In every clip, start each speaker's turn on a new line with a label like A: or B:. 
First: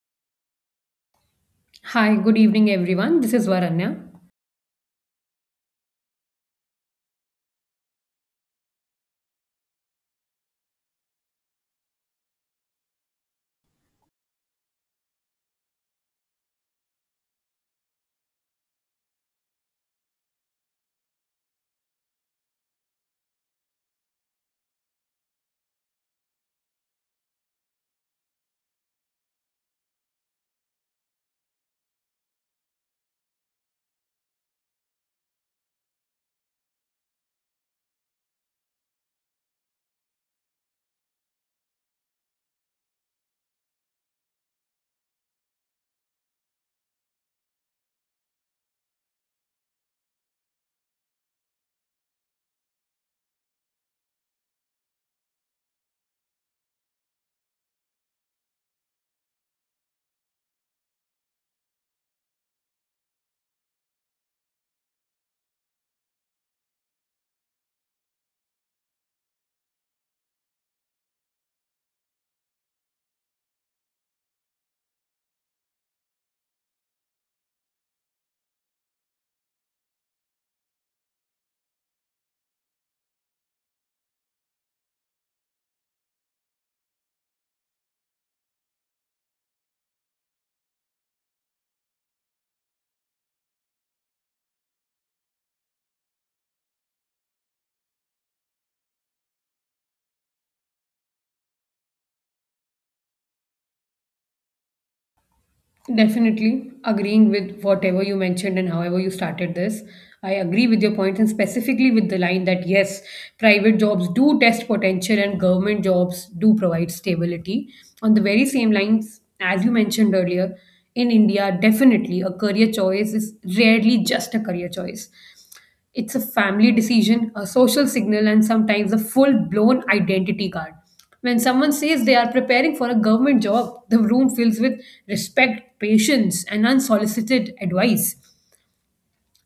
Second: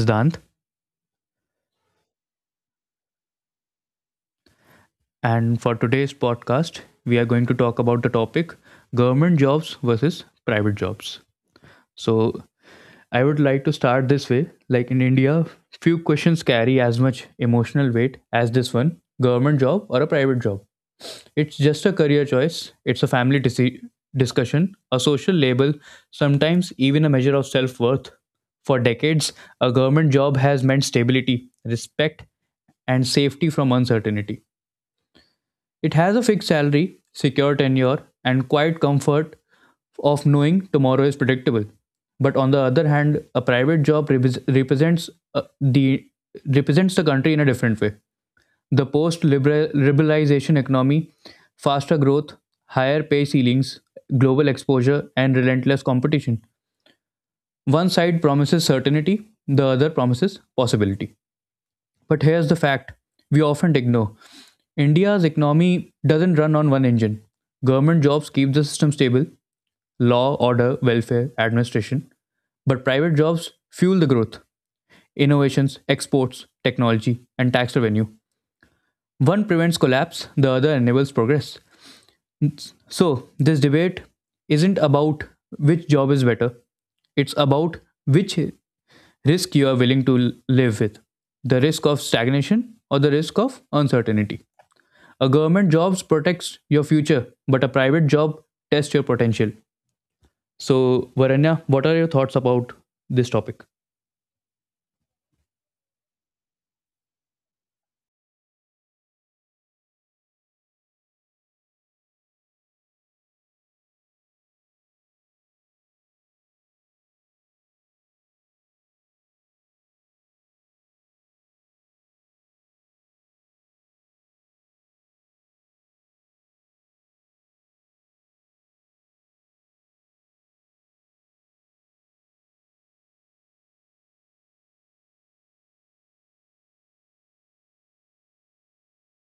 A: Siddhant,
B: Hi, good evening, everyone. This is Varanya.
A: and for today's podcast, we are going to talk about the topic government jobs versus private jobs. So, I would like to start this way. Like in India, few questions carry as much emotional weight as this one: government job or a private job. It's just a career choice, it's a discussion, a social label, sometimes even a measure of self worth. For decades, a government job has meant stability, respect, and safety from uncertainty. It has a fixed salary, secure tenure, and quiet comfort of knowing tomorrow is predictable. But on the other hand, a private job represents the represents the country in a different way. The post-liberalization economy, faster growth, higher pay ceilings, global exposure, and relentless competition. One side promises certainty, the other promises possibility. But here's the fact we often ignore: India's economy doesn't run on one engine. Government jobs keep the system stable: law, order, welfare, administration. But private jobs fuel the growth, innovations, exports, technology, and tax revenue. One prevents collapse, the other enables progress. So, this debate isn't about which job is better, it's about which risk you are willing to live with: the risk of stagnation or the risk of uncertainty. A government job protects your future, but a private job tests your potential. So, Varanya, what are your thoughts about this topic?
B: Definitely agreeing with whatever you mentioned and however you started this. I agree with your point and specifically with the line that yes, private jobs do test potential and government jobs do provide stability. On the very same lines, as you mentioned earlier, in India, definitely a career choice is rarely just a career choice. It's a family decision, a social signal, and sometimes a full blown identity card. When someone says they are preparing for a government job, the room fills with respect, patience, and unsolicited advice.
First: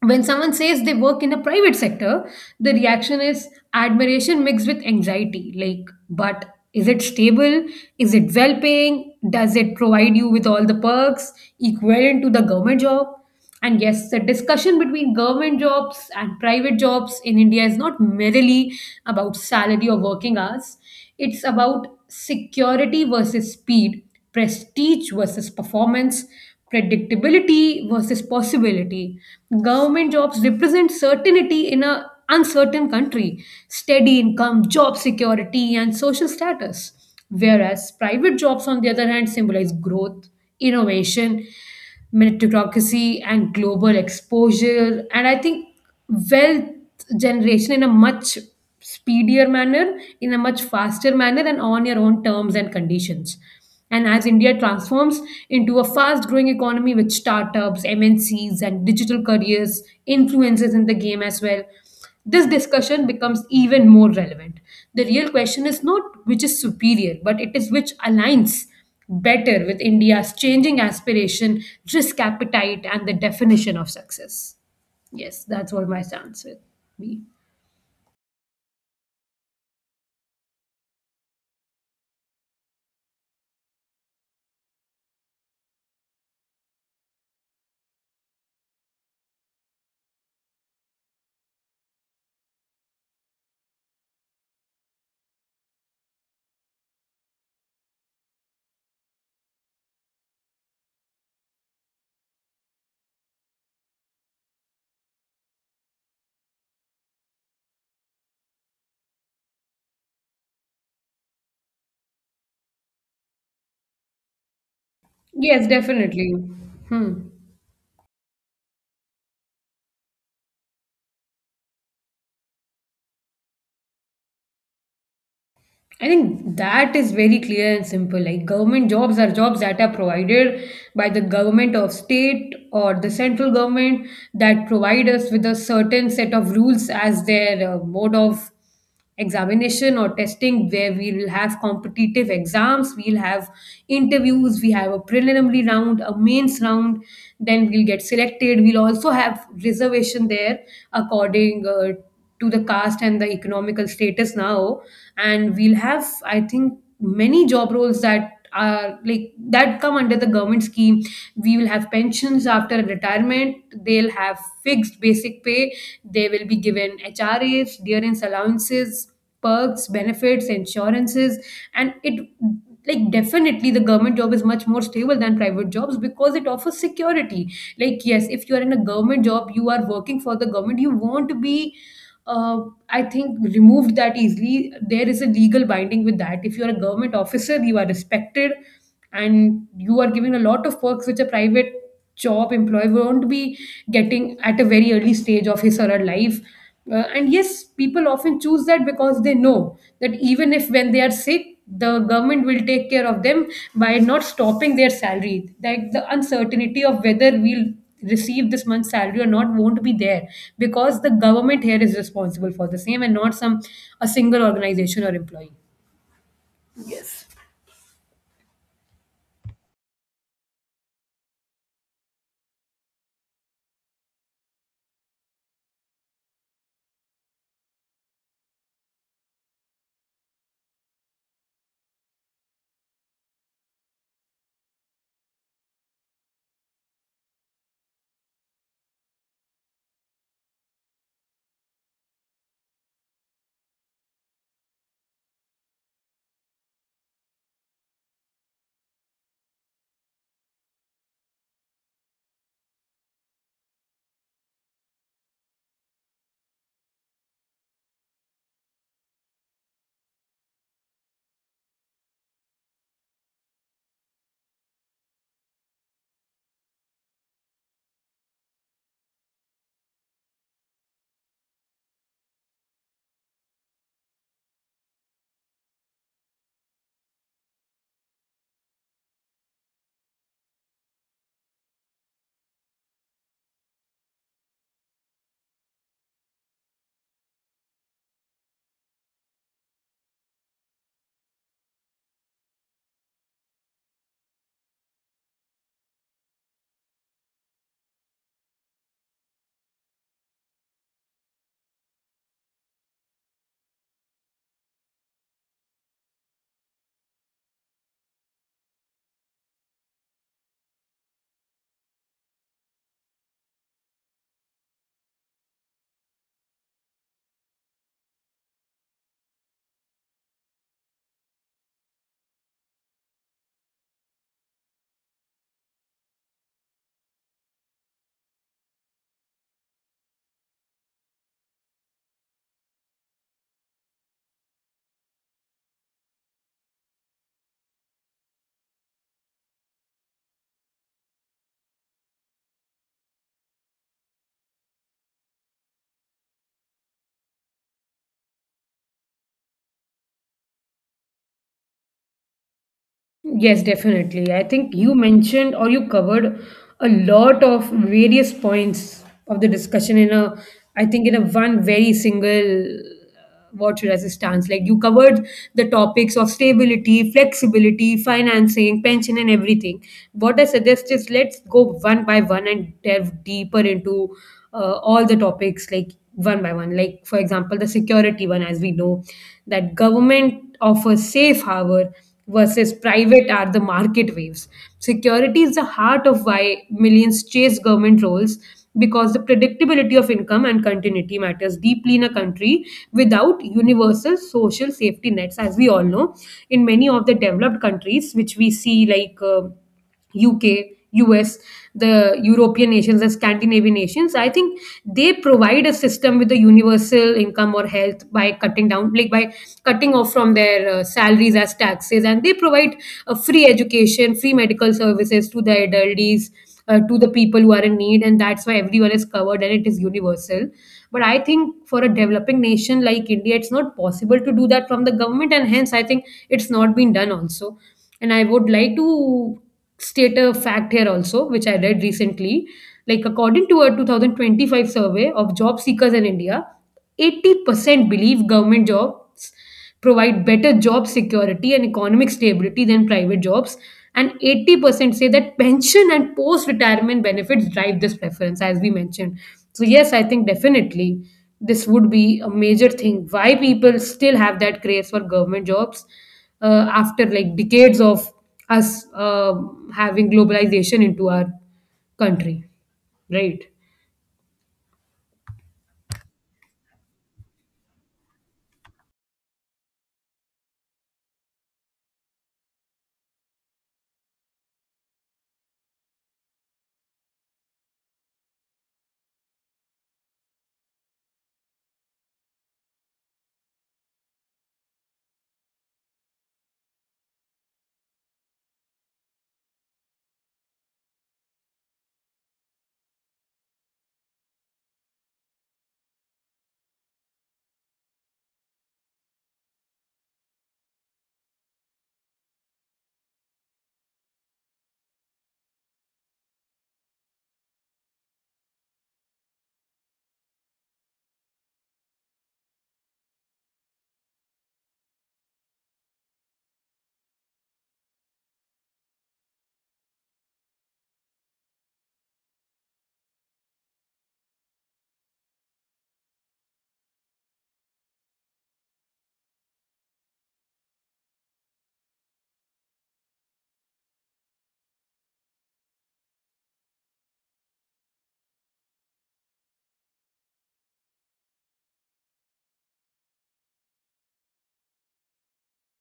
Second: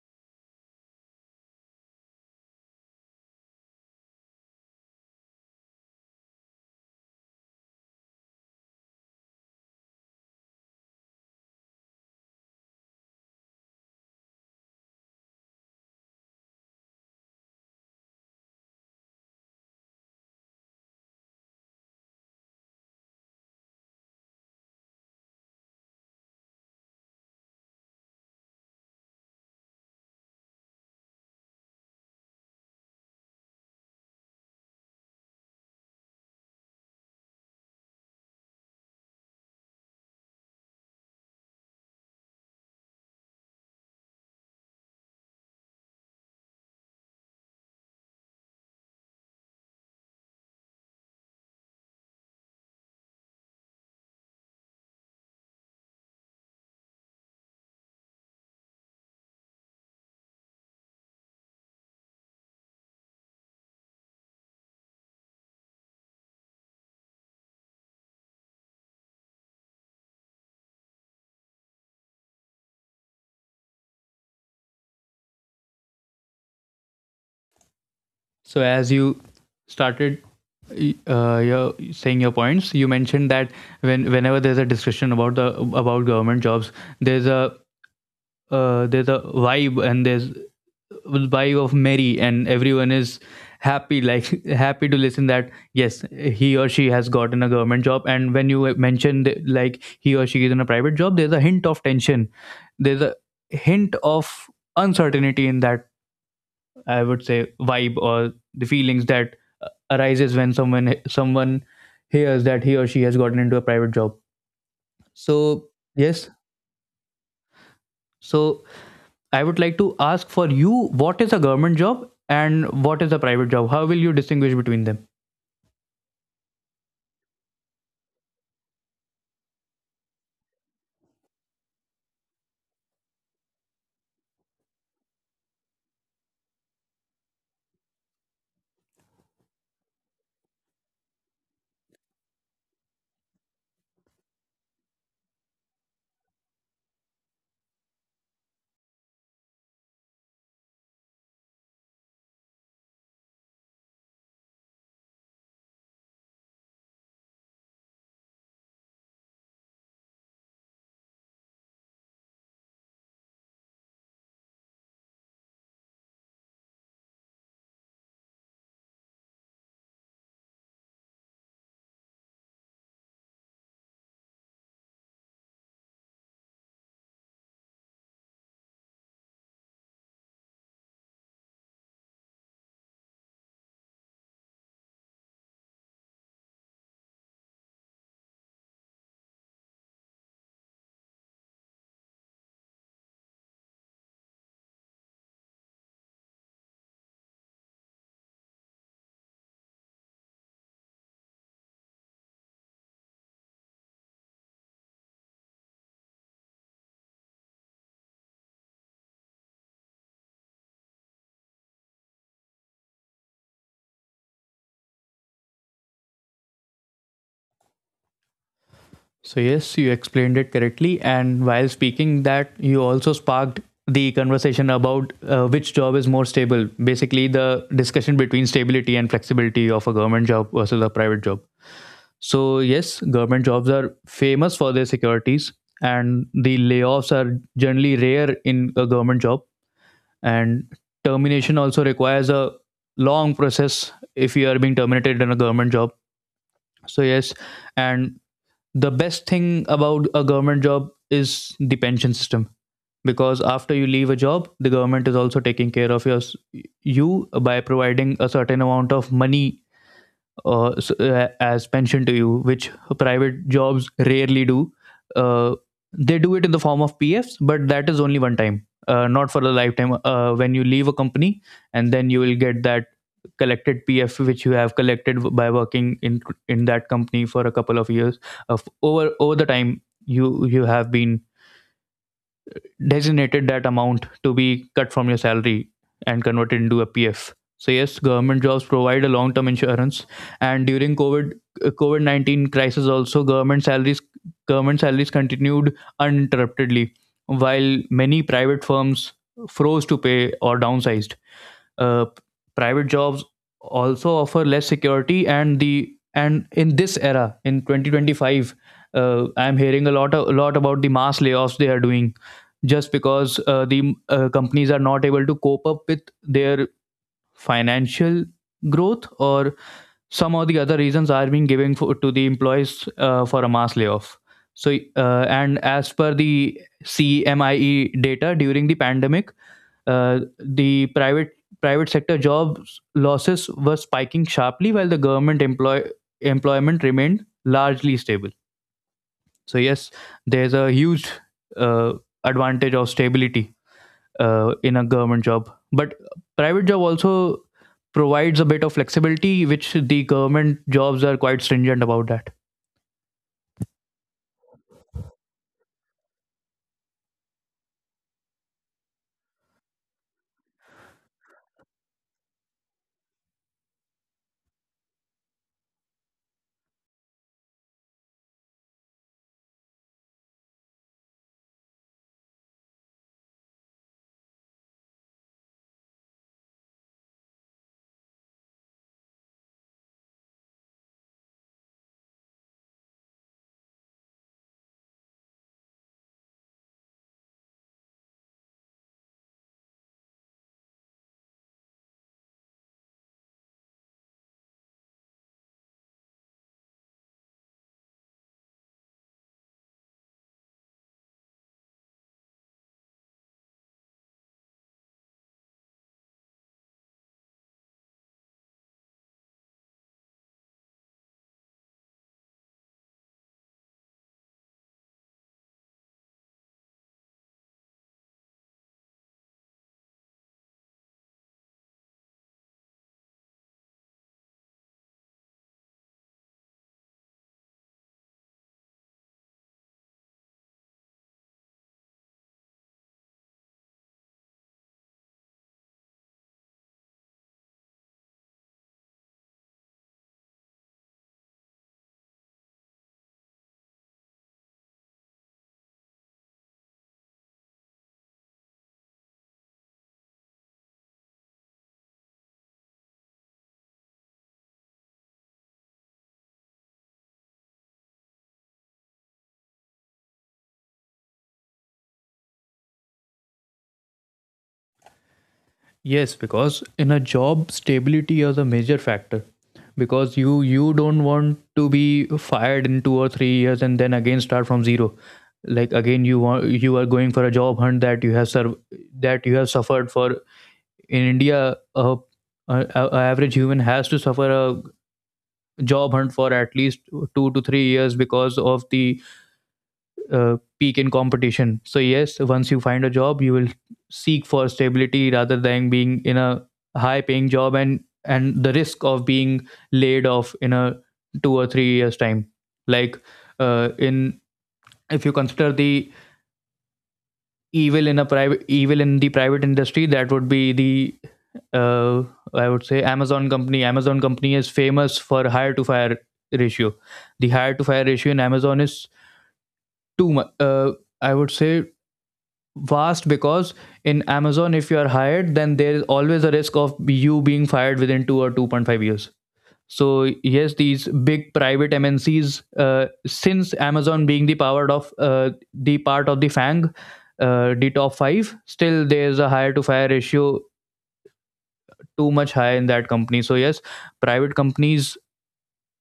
B: When someone says they work in the private sector, the reaction is admiration mixed with anxiety. Like, but is it stable? Is it well paying? Does it provide you with all the perks equivalent to the government job? And yes, the discussion between government jobs and private jobs in India is not merely about salary or working hours. It's about security versus speed, prestige versus performance, predictability versus possibility. Government jobs represent certainty in an uncertain country, steady income, job security, and social status. Whereas private jobs, on the other hand, symbolize growth, innovation, meritocracy, and global exposure. And I think wealth generation in a much speedier manner, in a much faster manner, and on your own terms and conditions. And as India transforms into a fast growing economy with startups, MNCs, and digital careers, influencers in the game as well, this discussion becomes even more relevant. The real question is not which is superior, but it is which aligns better with India's changing aspiration, risk appetite, and the definition of success. Yes, that's what my stance would be.
A: So, as you started saying your points, you mentioned that whenever there's a discussion about the about government jobs, there's a there's a vibe, and there's vibe of merry and everyone is happy. Like happy to listen that yes, he or she has gotten a government job. And when you mentioned like he or she is in a private job, there's a hint of tension, there's a hint of uncertainty in that, I would say, vibe or the feelings that arises when someone hears that he or she has gotten into a private job. So
B: Yes,
A: yes,
B: definitely. Hmm.
A: so I would like to ask for you, what is a government job and what is a private job? How will you distinguish between them?
B: I think that is very clear and simple. Like, government jobs are jobs that are provided by the government of state or the central government that provide us with a certain set of rules as their mode of examination or testing, where we will have competitive exams, we'll have interviews, we have a preliminary round, a mains round, then we'll get selected. We'll also have reservation there, according to the caste and the economical status now. And we'll have, I think, many job roles that are like that come under the government scheme. We will have pensions after retirement, they'll have fixed basic pay, they will be given HRAs, dearance allowances, perks, benefits, insurances. And it, like, definitely the government job is much more stable than private jobs because it offers security. Like, yes, if you are in a government job, you are working for the government, you won't be, uh, I think, removed that easily. There is a legal binding with that. If you are a government officer, you are respected, and you are given a lot of perks which a private job employee won't be getting at a very early stage of his or her life. And yes, people often choose that because they know that even if when they are sick, the government will take care of them by not stopping their salary. Like, the uncertainty of whether we'll receive this month's salary or not won't be there, because the government here is responsible for the same and not some a single organization or employee.
A: So, yes, you explained it correctly. And while speaking that, you also sparked the conversation about which job is more stable. Basically, the discussion between stability and flexibility of a government job versus a private job. So yes, government jobs are famous for their securities, and the layoffs are generally rare in a government job. And termination also requires a long process if you are being terminated in a government job. So yes, and the best thing about a government job is the pension system, because after you leave a job the government is also taking care of you by providing a certain amount of money, as pension to you, which private jobs rarely do. Uh, they do it in the form of PFs, but that is only one time, not for a lifetime. When you leave a company, and then you will get that collected PF which you have collected by working in that company for a couple of years, of over the time you have been designated that amount to be cut from your salary and converted into a PF. So yes, government jobs provide a long-term insurance, and during COVID 19 crisis, also government salaries continued uninterruptedly, while many private firms froze to pay or downsized. Uh, Private jobs also offer less security, and the and in this era in 2025, I'm hearing a lot a lot about the mass layoffs they are doing just because the companies are not able to cope up with their financial growth, or some of the other reasons are being given to the employees for a mass layoff. So and as per the cmie data, during the pandemic, the private private sector jobs losses were spiking sharply, while the government employ employment remained largely stable. So yes, there's a huge uh, advantage of stability in a government job, but private job also provides a bit of flexibility, which the government jobs are quite stringent about that.
B: Yes, definitely. I think you mentioned or you covered a lot of various points of the discussion in a, I think, in a one very single, what should I say, stance. Like, you covered the topics of stability, flexibility, financing, pension, and everything. What I suggest is let's go one by one and delve deeper into all the topics, like one by one. Like, for example, the security one, as we know, that government offers safe harbor versus private are the market waves. Security is the heart of why millions chase government roles, because the predictability of income and continuity matters deeply in a country without universal social safety nets, as we all know, in many of the developed countries which we see, like UK, US, the European nations, the Scandinavian nations. I think they provide a system with a universal income or health by cutting down, like by cutting off from their salaries as taxes, and they provide a free education, free medical services to the elderlies, to the people who are in need, and that's why everyone is covered and it is universal. But I think for a developing nation like India, it's not possible to do that from the government, and hence I think it's not been done also. And I would like to state a fact here also, which I read recently. Like, according to a 2025 survey of job seekers in India, 80% believe government jobs provide better job security and economic stability than private jobs. And 80% say that pension and post retirement benefits drive this preference, as we mentioned. So, yes, I think definitely this would be a major thing why people still have that craze for government jobs after, like, decades of us having globalization into our country, right?
A: Yes, because in a job, stability is a major factor. Because you don't want to be fired in 2 or 3 years and then again start from zero. Like again, you want, you are going for a job hunt that you have served, that you have suffered for. In India, a average human has to suffer a job hunt for at least 2 to 3 years because of the peak in competition. So yes, once you find a job, you will seek for stability rather than being in a high paying job and the risk of being laid off in a 2 or 3 years time. Like in if you consider the evil in the private industry, that would be the uh, I would say amazon company. Amazon company is famous for hire to fire ratio. The hire to fire ratio in amazon is too much, I would say, vast, because in amazon if you are hired then there is always a risk of you being fired within 2 or 2.5 years. So yes, these big private mncs, since amazon being the powered of the part of the fang, the top 5, still there's a hire to fire ratio too much high in that company. So yes, private companies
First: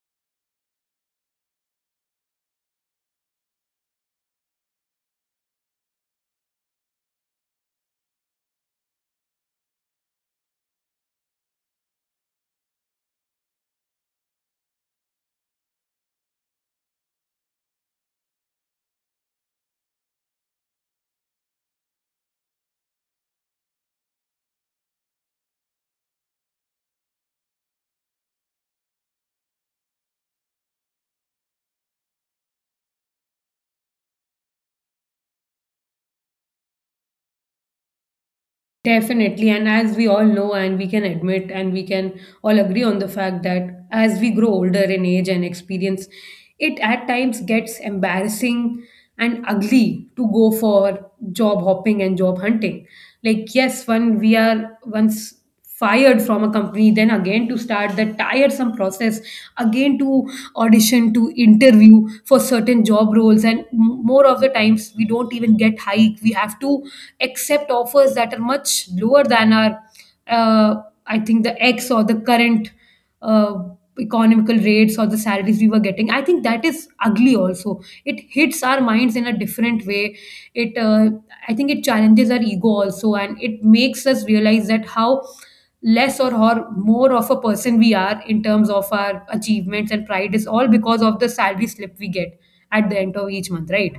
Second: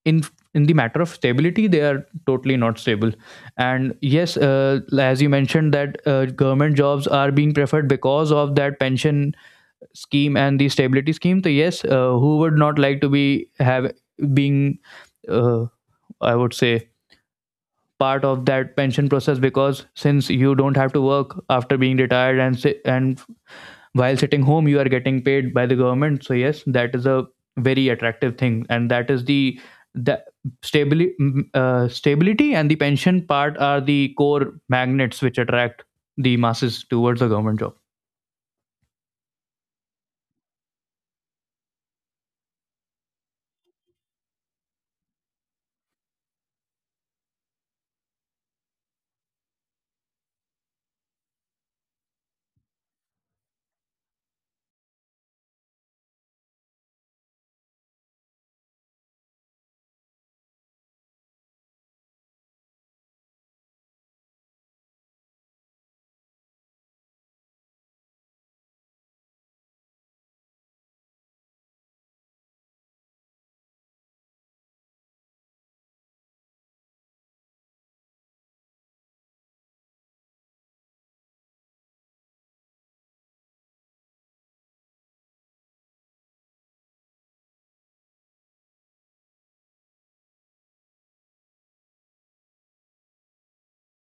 A: in in the matter of stability, they are totally not stable. And yes, as you mentioned that government jobs are being preferred because of that pension scheme and the stability scheme. So yes, who would not like to be have being uh, I would say part of that pension process? Because since you don't have to work after being retired and say, and while sitting home you are getting paid by the government. So yes, that is a very attractive thing, and that is the the stability stability and the pension part are the core magnets which attract the masses towards the government job.
B: Definitely. And as we all know, and we can admit, and we can all agree on the fact that as we grow older in age and experience, it at times gets embarrassing and ugly to go for job hopping and job hunting. Like, yes, one we are once fired from a company, then again to start that tiresome process again, to audition, to interview for certain job roles, and more of the times we don't even get hike. We have to accept offers that are much lower than our, uh, I think, the ex or the current uh, economical rates or the salaries we were getting. I think that is ugly also. It hits our minds in a different way. It I think it challenges our ego also, and it makes us realize that how less or more of a person we are in terms of our achievements, and pride is all because of the salary slip we get at the end of each month, right?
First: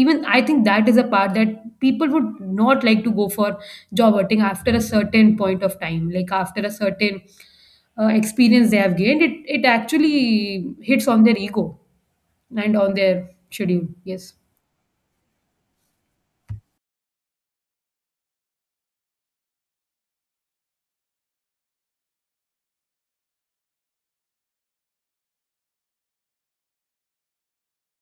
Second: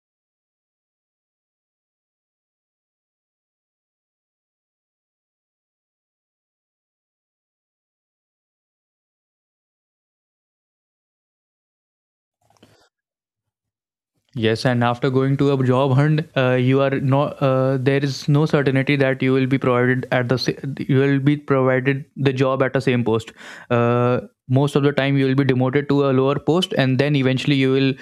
B: Even I think that is a part that people would not like to go for job hunting after a certain point of time, like after a certain experience they have gained, it actually hits on their ego and on their schedule. Yes.
A: Yes, and after going to a job hunt, you are there is no certainty that you will be provided at the you will be provided the job at the same post. Uh, Most of the time, you will be demoted to a lower post, and then eventually you will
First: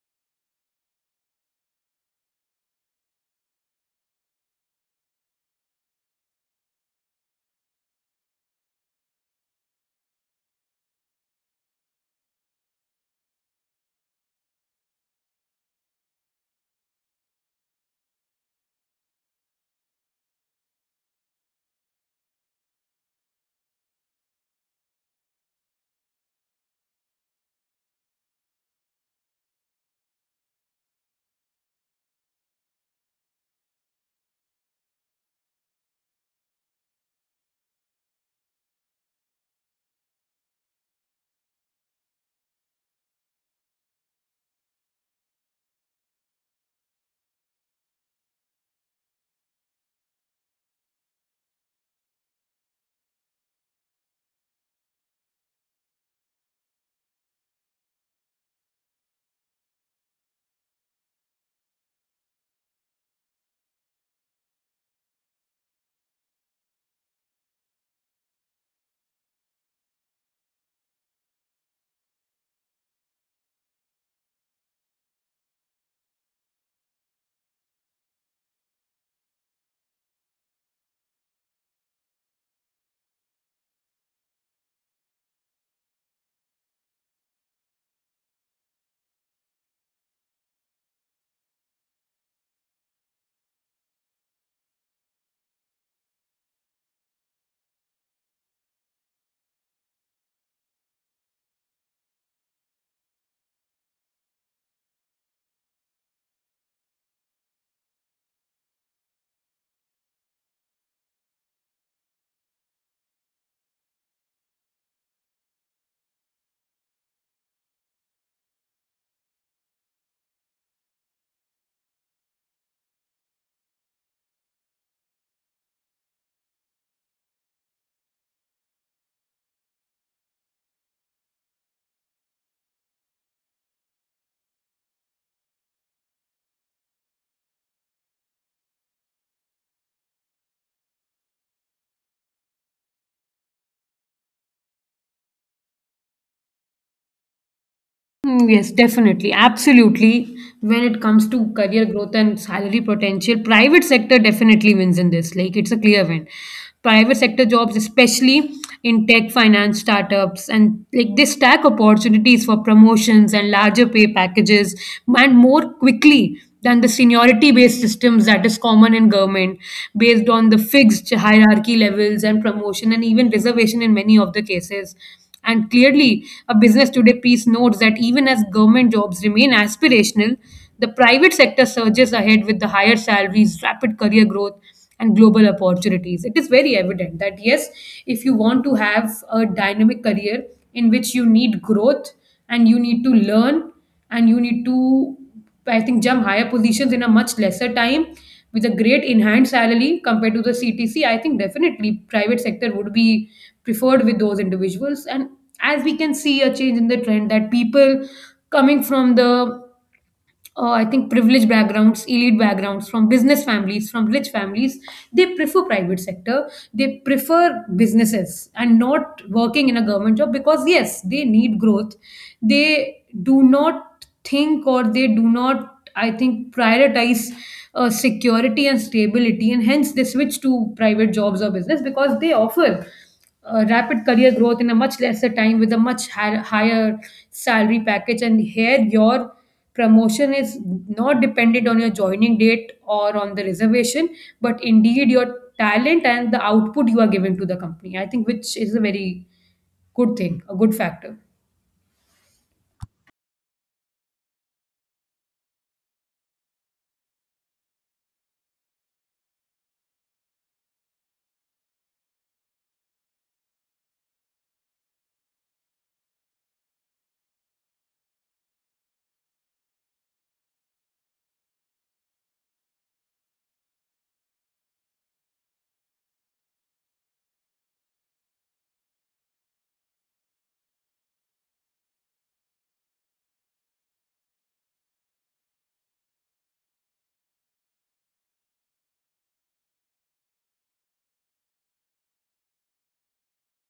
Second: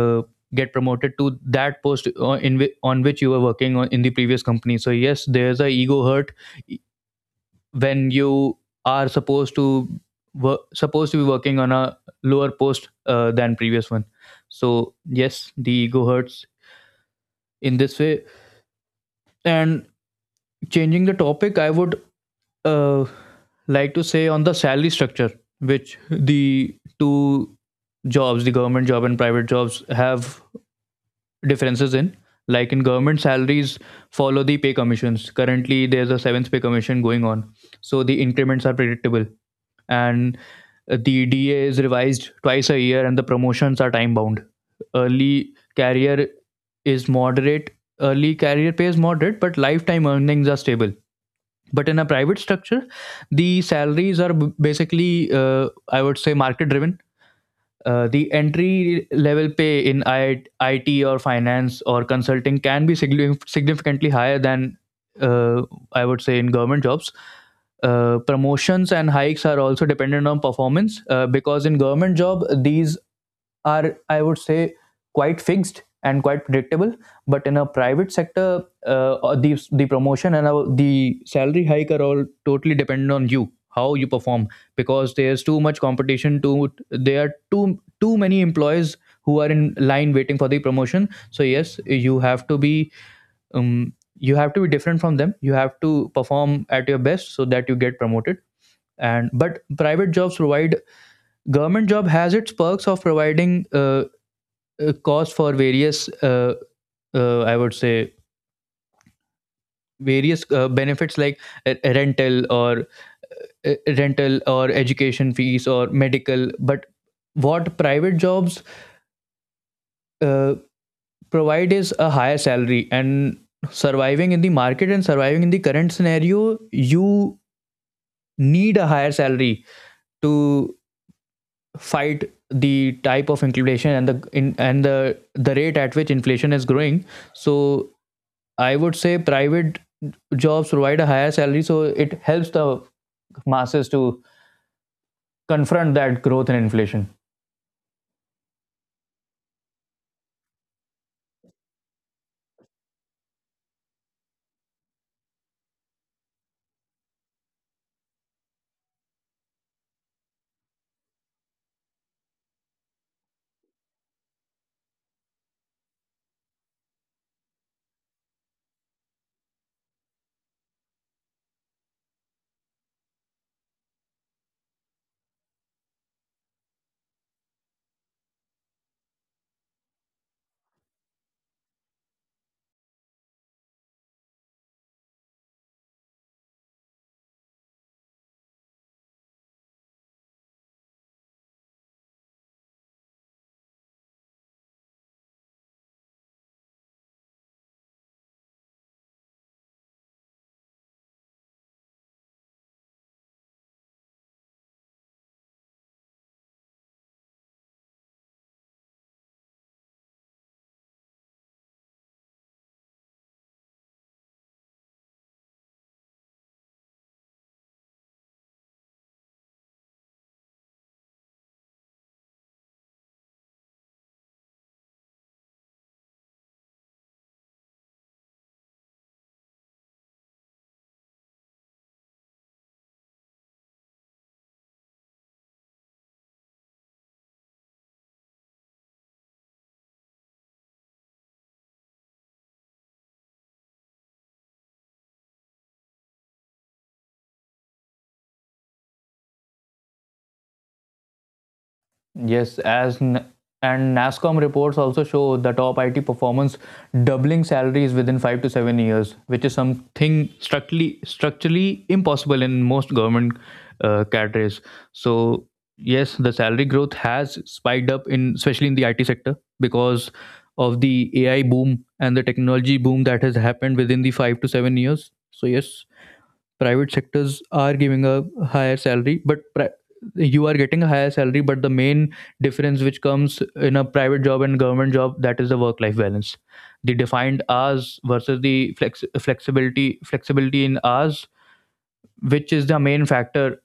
A: uh, get promoted to that post on which you were working on in the previous company. So yes, there's a ego hurt e, when you are supposed to work, supposed to be working on a lower post than previous one. So yes, the ego hurts in this way. And changing the topic, I would uh, like to say on the salary structure, which the two jobs, the government job and private jobs, have differences in. Like in government, salaries follow the pay commissions. Currently there's a seventh pay commission going on, so the increments are predictable. And the da is revised twice a year and the promotions are time bound. early career is moderate Early career pay is moderate, but lifetime earnings are stable. But in a private structure, the salaries are basically, I would say market driven. The entry level pay in IT or finance or consulting can be significantly higher than, uh, I would say in government jobs. Promotions and hikes are also dependent on performance, because in government job these are, I would say, quite fixed and quite predictable. But in a private sector, or the promotion and the salary hike are all totally dependent on you, how you perform. Because there's too much competition too, there are too many employees who are in line waiting for the promotion. So yes, you have to be, you have to be different from them, you have to perform at your best so that you get promoted. And but private jobs provide Government job has its perks of providing a cause for various, I would say various benefits like uh, rental or rental or education fees or medical. But what private jobs uh, provide is a higher salary. And surviving in the market and surviving in the current scenario, you need a higher salary to fight the type of inflation and the the rate at which inflation is growing. So I would say private jobs provide a higher salary, so it helps the masses to confront that growth and inflation.
B: Mm, yes, definitely. Absolutely. When it comes to career growth and salary potential, private sector definitely wins in this. Like, it's a clear win. Private sector jobs, especially in tech, finance, startups, and like, they stack opportunities for promotions and larger pay packages and more quickly than the seniority based systems that is common in government, based on the fixed hierarchy levels and promotion and even reservation in many of the cases. And clearly, a Business Today piece notes that even as government jobs remain aspirational, the private sector surges ahead with the higher salaries, rapid career growth, and global opportunities. It is very evident that yes, if you want to have a dynamic career in which you need growth, and you need to learn, and you need to, I think, jump higher positions in a much lesser time with a great enhanced salary compared to the CTC, I think definitely private sector would be preferred with those individuals. And as we can see a change in the trend, that people coming from the I think privileged backgrounds, elite backgrounds, from business families, from rich families, they prefer private sector. They prefer businesses and not working in a government job because yes, they need growth. They do not think, or they do not, I think, prioritize security and stability, and hence they switch to private jobs or business because they offer rapid career growth in a much lesser time with a much higher salary package. And here, your promotion is not dependent on your joining date or on the reservation, but indeed your talent and the output you are giving to the company, I think, which is a very good thing, a good factor.
A: Yes, and NASCOM reports also show the top IT performance doubling salaries within 5 to 7 years, which is something structurally impossible in most government cadres. So yes, the salary growth has spiked up in especially in the IT sector because of the AI boom and the technology boom that has happened within the 5 to 7 years. So yes, private sectors are giving a higher salary but you are getting a higher salary, but the main difference which comes in a private job and government job, that is the work life balance, the defined hours versus the flexibility in hours, which is the main factor,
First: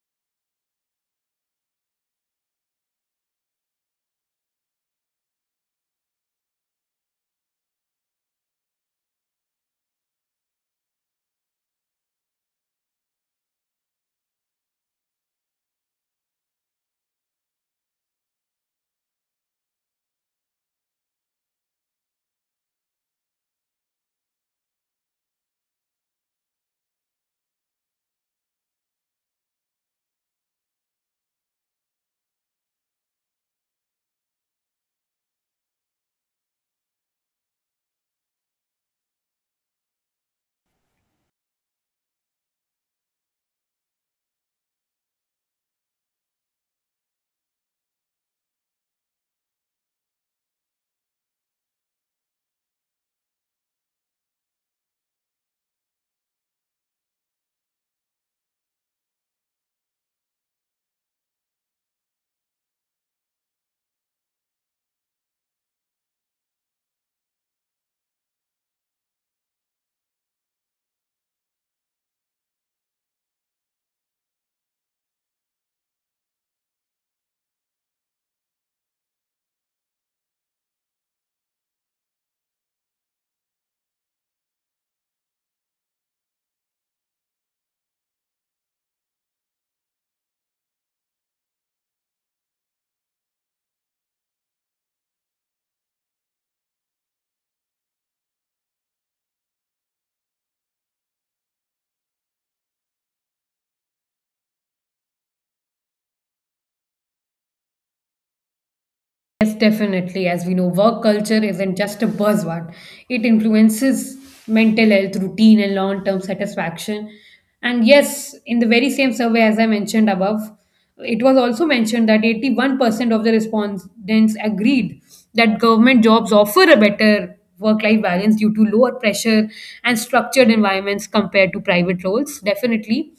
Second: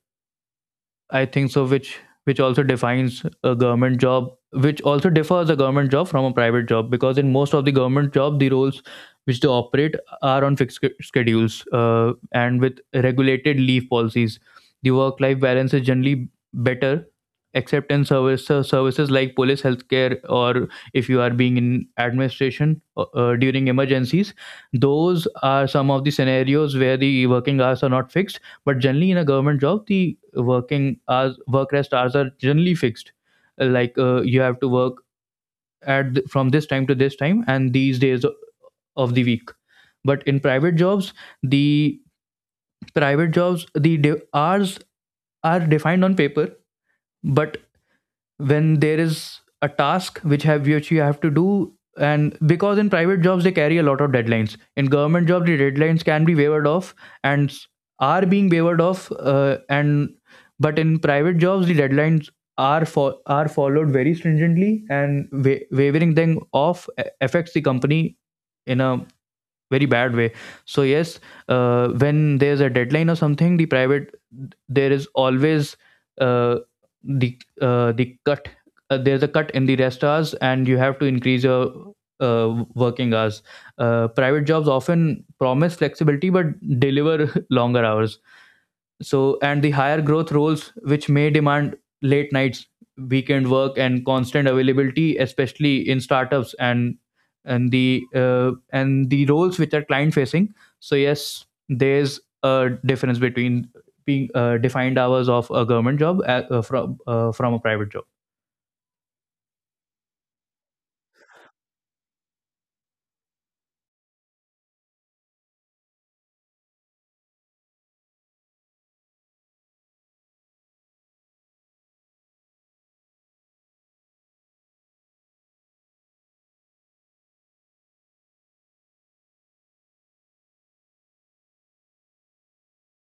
A: I think so, which also defines a government job, which also differs a government job from a private job, because in most of the government job, the roles which they operate are on fixed schedules and with regulated leave policies. The work-life balance is generally better, except in service services like police, healthcare, or if you are being in administration during emergencies. Those are some of the scenarios where the working hours are not fixed, but generally, in a government job, the working hours, work rest hours are generally fixed. Like you have to work from this time to this time and these days of the week. But in private jobs, the the hours are defined on paper, but when there is a task which have which you have to do, and because in private jobs they carry a lot of deadlines, in government jobs the deadlines can be wavered off and s- are being wavered off, and but in private jobs the deadlines are followed very stringently, and wavering them off affects the company in a very bad way. So yes, when there's a deadline or something, the private there is always uh, the uh, the cut there's a cut in the rest hours and you have to increase your working hours. Private jobs often promise flexibility but deliver longer hours, so and the higher growth roles which may demand late nights, weekend work, and constant availability, especially in startups and and the roles which are client facing. So yes, there's a difference between being defined hours of a government job from a private job.
B: Yes, definitely. As we know, work culture isn't just a buzzword. It influences mental health, routine, and long term satisfaction. And yes, in the very same survey as I mentioned above, it was also mentioned that 81% of the respondents agreed that government jobs offer a better work life balance due to lower pressure and structured environments compared to private roles. Definitely.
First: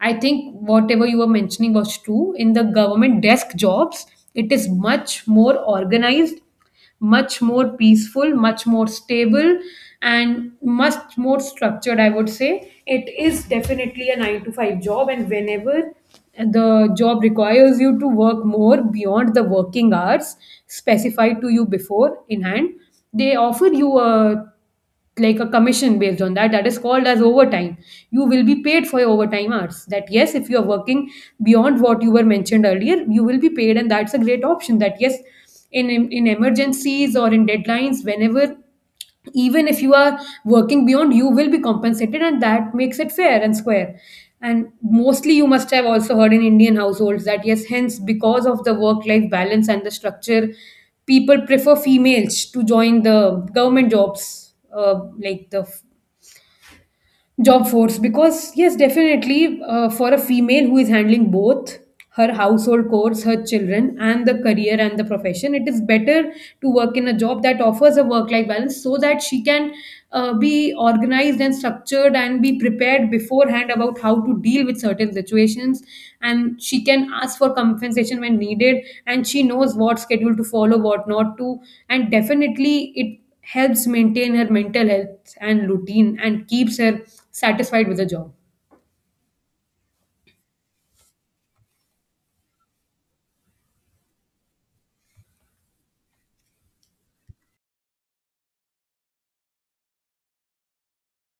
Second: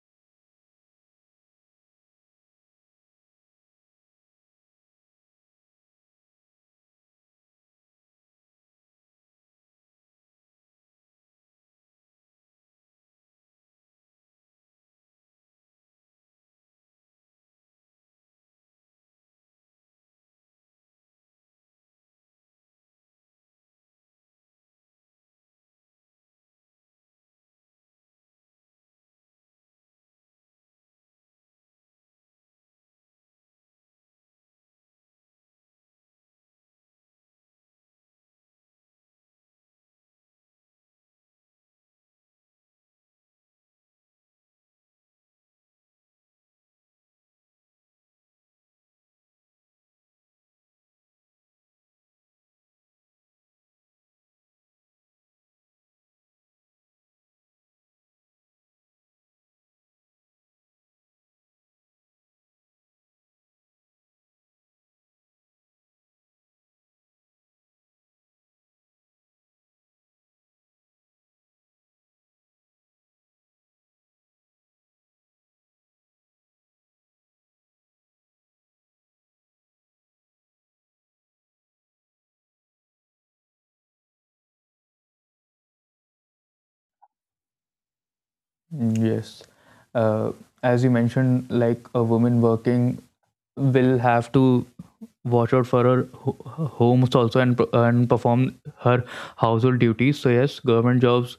B: I think whatever you were mentioning was true. In the government desk jobs, it is much more organized, much more peaceful, much more stable, and much more structured, I would say. It is definitely a nine to five job, and whenever the job requires you to work more beyond the working hours specified to you before in hand, they offer you a commission based on that is called as overtime. You will be paid for your overtime hours. That yes, if you are working beyond what you were mentioned earlier, you will be paid, and that's a great option. That yes, in emergencies or in deadlines, whenever even if you are working beyond, you will be compensated, and that makes it fair and square. And mostly you must have also heard in Indian households that yes, hence because of the work life balance and the structure, people prefer females to join the government jobs, like the job force, because yes, definitely, for a female who is handling both her household chores, her children, and the career and the profession, it is better to work in a job that offers a work life balance so that she can be organized and structured and be prepared beforehand about how to deal with certain situations, and she can ask for compensation when needed, and she knows what schedule to follow, what not to. And definitely it helps maintain her mental health and routine and keeps her satisfied with the job.
A: Yes. Uh, as you mentioned, like a woman working will have to watch out for her homes also and and perform her household duties. So yes, government jobs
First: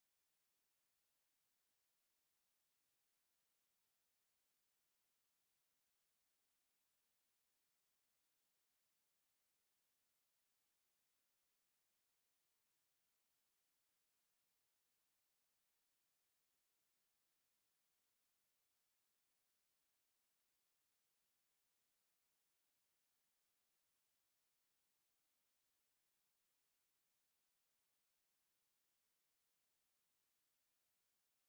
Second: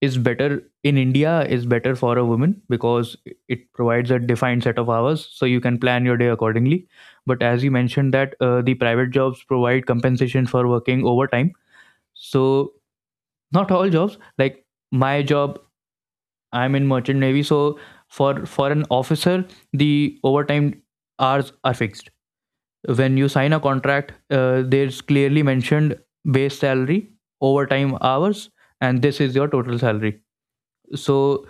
A: is better in India, is better for a woman because it provides a defined set of hours, so you can plan your day accordingly. But as you mentioned that the private jobs provide compensation for working overtime, so not all jobs like my job, I'm in merchant navy, so for an officer, the overtime hours are fixed. When you sign a contract, there's clearly mentioned base salary, overtime hours, and this is your total salary. So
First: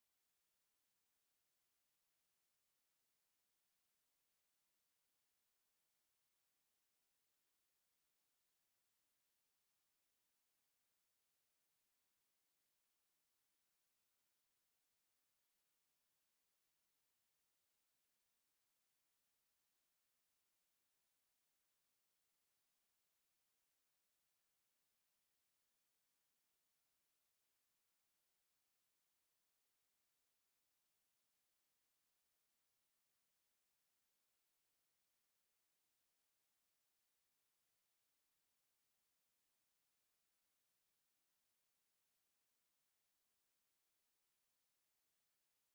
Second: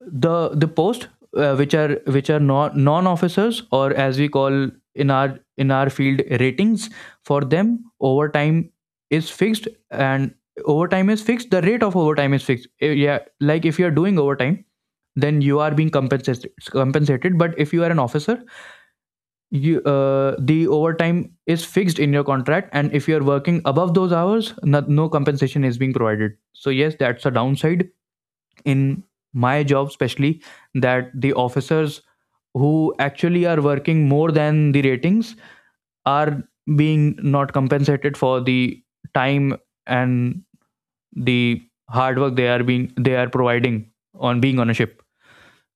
A: the post which are non officers, or as we call in our field, ratings, for them overtime is fixed, and overtime is fixed, the rate of overtime is fixed. Yeah, like if you are doing overtime then you are being compensated, but if you are an officer, you the overtime is fixed in your contract, and if you are working above those hours, no, no compensation is being provided. So yes, that's a downside in my job especially, that the officers who actually are working more than the ratings are being not compensated for the time and the hard work they are being they are providing on being on a ship.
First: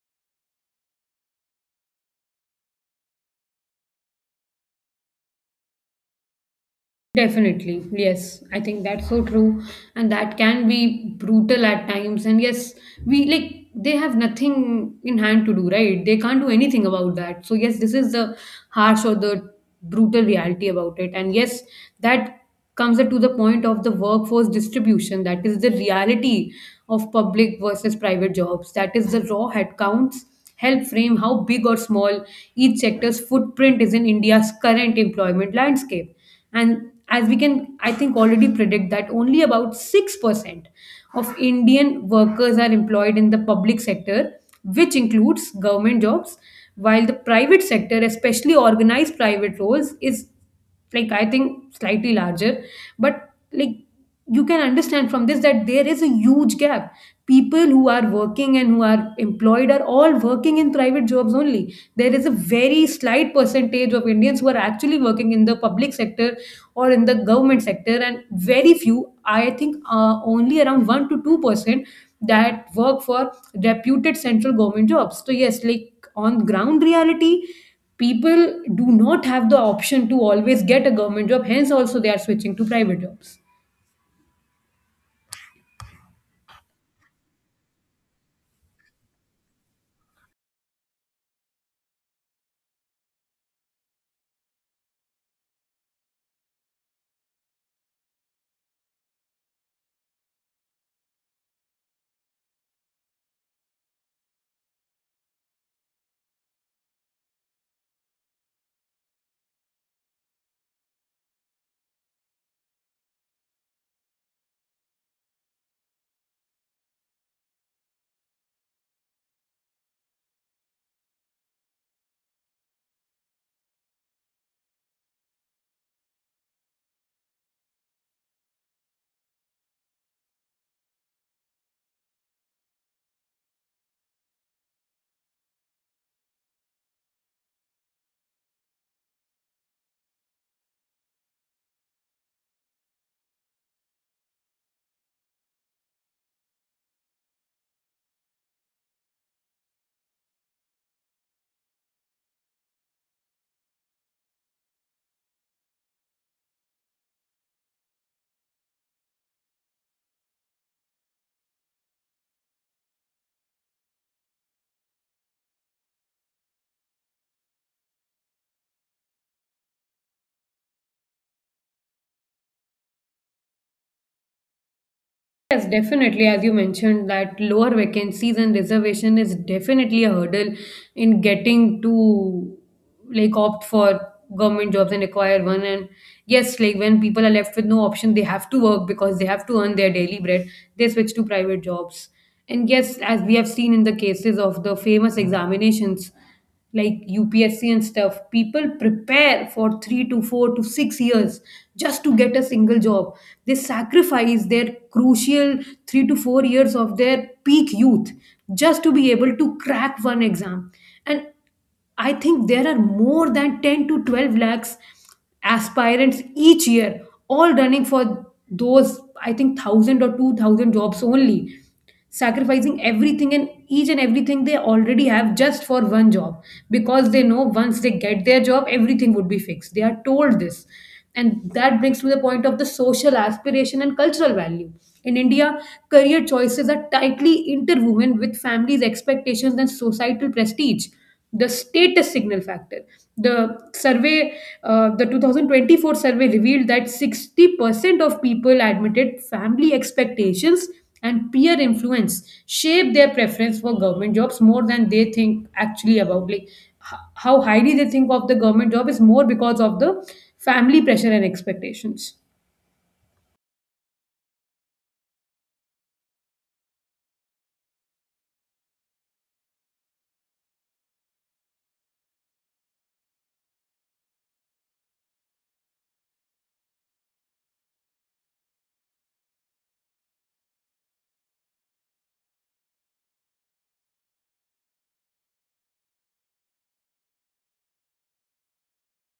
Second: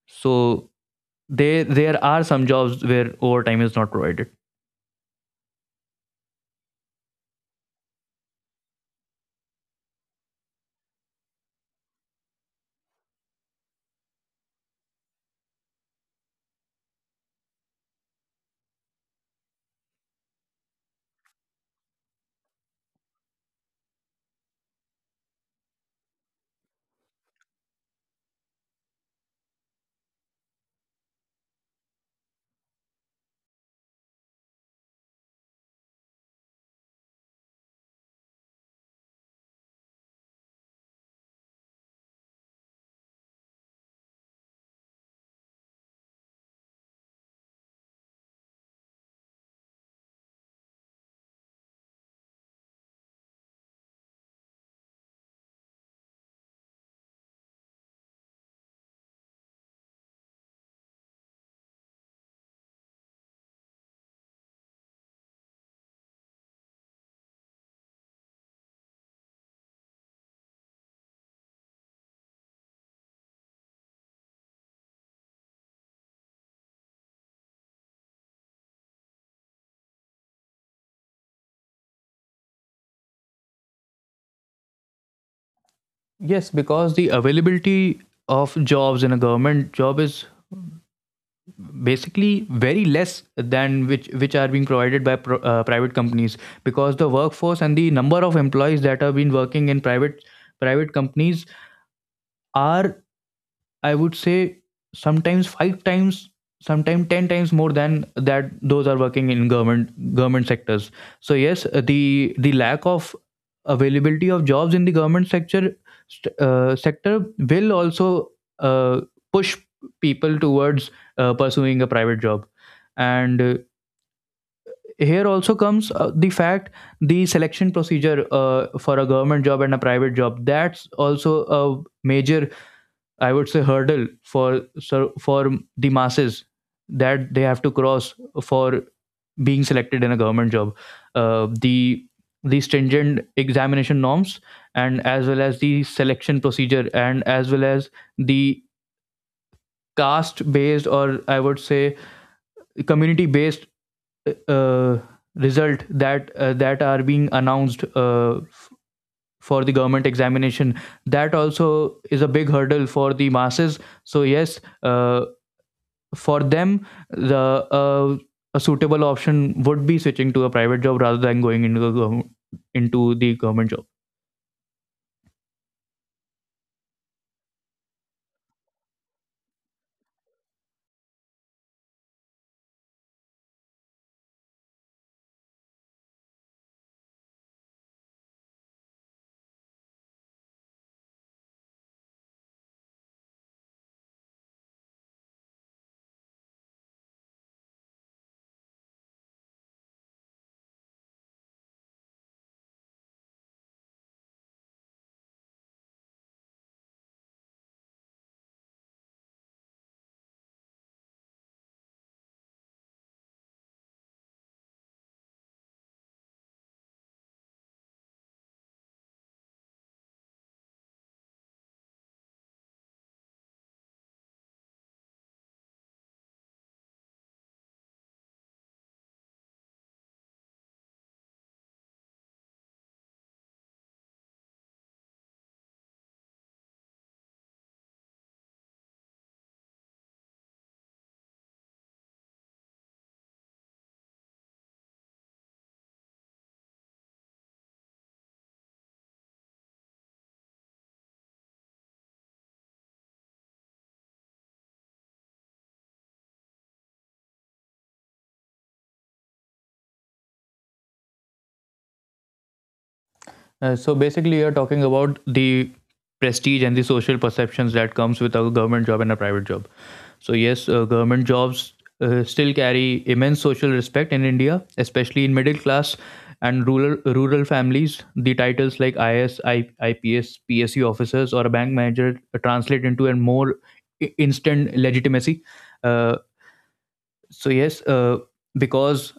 A: So they, there are some jobs where overtime is not provided.
B: Definitely. Yes. I think that's so true. And that can be brutal at times. And yes, we like they have nothing in hand to do, right? They can't do anything about that. So yes, this is the harsh or the brutal reality about it. And yes, that comes to the point of the workforce distribution, that is the reality of public versus private jobs. That is the raw headcounts help frame how big or small each sector's footprint is in India's current employment landscape. And as we can, I think, already predict, that only about 6% of Indian workers are employed in the public sector, which includes government jobs, while the private sector, especially organized private roles, is, like I think, slightly larger. But like, you can understand from this that there is a huge gap. People who are working and who are employed are all working in private jobs only. There is a very slight percentage of Indians who are actually working in the public sector or in the government sector, and very few, I think, only around 1 to 2% that work for reputed central government jobs. So yes, like on ground reality, people do not have the option to always get a government job, hence also they are switching to private jobs.
A: Yes, because the availability of jobs in a government job is basically very less than which are being provided by private companies, because the workforce and the number of employees that have been working in private companies are, I would say, sometimes 5 times, sometimes 10 times more than that. Those are working in government sectors. So yes, the lack of availability of jobs in the government sector, sector, will also uh, push people towards pursuing a private job. And here also comes the fact, the selection procedure for a government job and a private job, that's also a major, I would say, hurdle for, so for the masses, that they have to cross for being selected in a government job. Uh, the the stringent examination norms, and as well as the selection procedure, and as well as the caste based, or I would say community based, uh, result that that are being announced for the government examination, that also is a big hurdle for the masses. So yes, for them, the uh, a suitable option would be switching to a private job rather than going into the government job.
B: Yes, definitely, as you mentioned that lower vacancies and reservation is definitely a hurdle in getting to, like, opt for government jobs and acquire one. And yes, like when people are left with no option, they have to work because they have to earn their daily bread, they switch to private jobs. And yes, as we have seen in the cases of the famous examinations like UPSC and stuff, people prepare for 3 to 4 to 6 years just to get a single job. They sacrifice their crucial 3 to 4 years of their peak youth just to be able to crack one exam. And I think there are more than 10 to 12 lakhs aspirants each year, all running for those, I think, 1,000 or 2,000 jobs only, sacrificing everything and each and everything they already have just for one job, because they know once they get their job, everything would be fixed. They are told this. And that brings me the point of the social aspiration and cultural value. In India, career choices are tightly interwoven with families' expectations and societal prestige, the status signal factor. The survey, the 2024 survey revealed that 60% of people admitted family expectations and peer influence shape their preference for government jobs more than they think actually about. Like how highly they think of the government job is more because of the family pressure and expectations.
A: So basically, you're talking about the prestige and the social perceptions that comes with a government job and a private job. So yes, government jobs still carry immense social respect in India, especially in middle class and rural families. The titles like IS, IPS, PSU officers, or a bank manager translate into a more instant legitimacy. Uh, so yes, because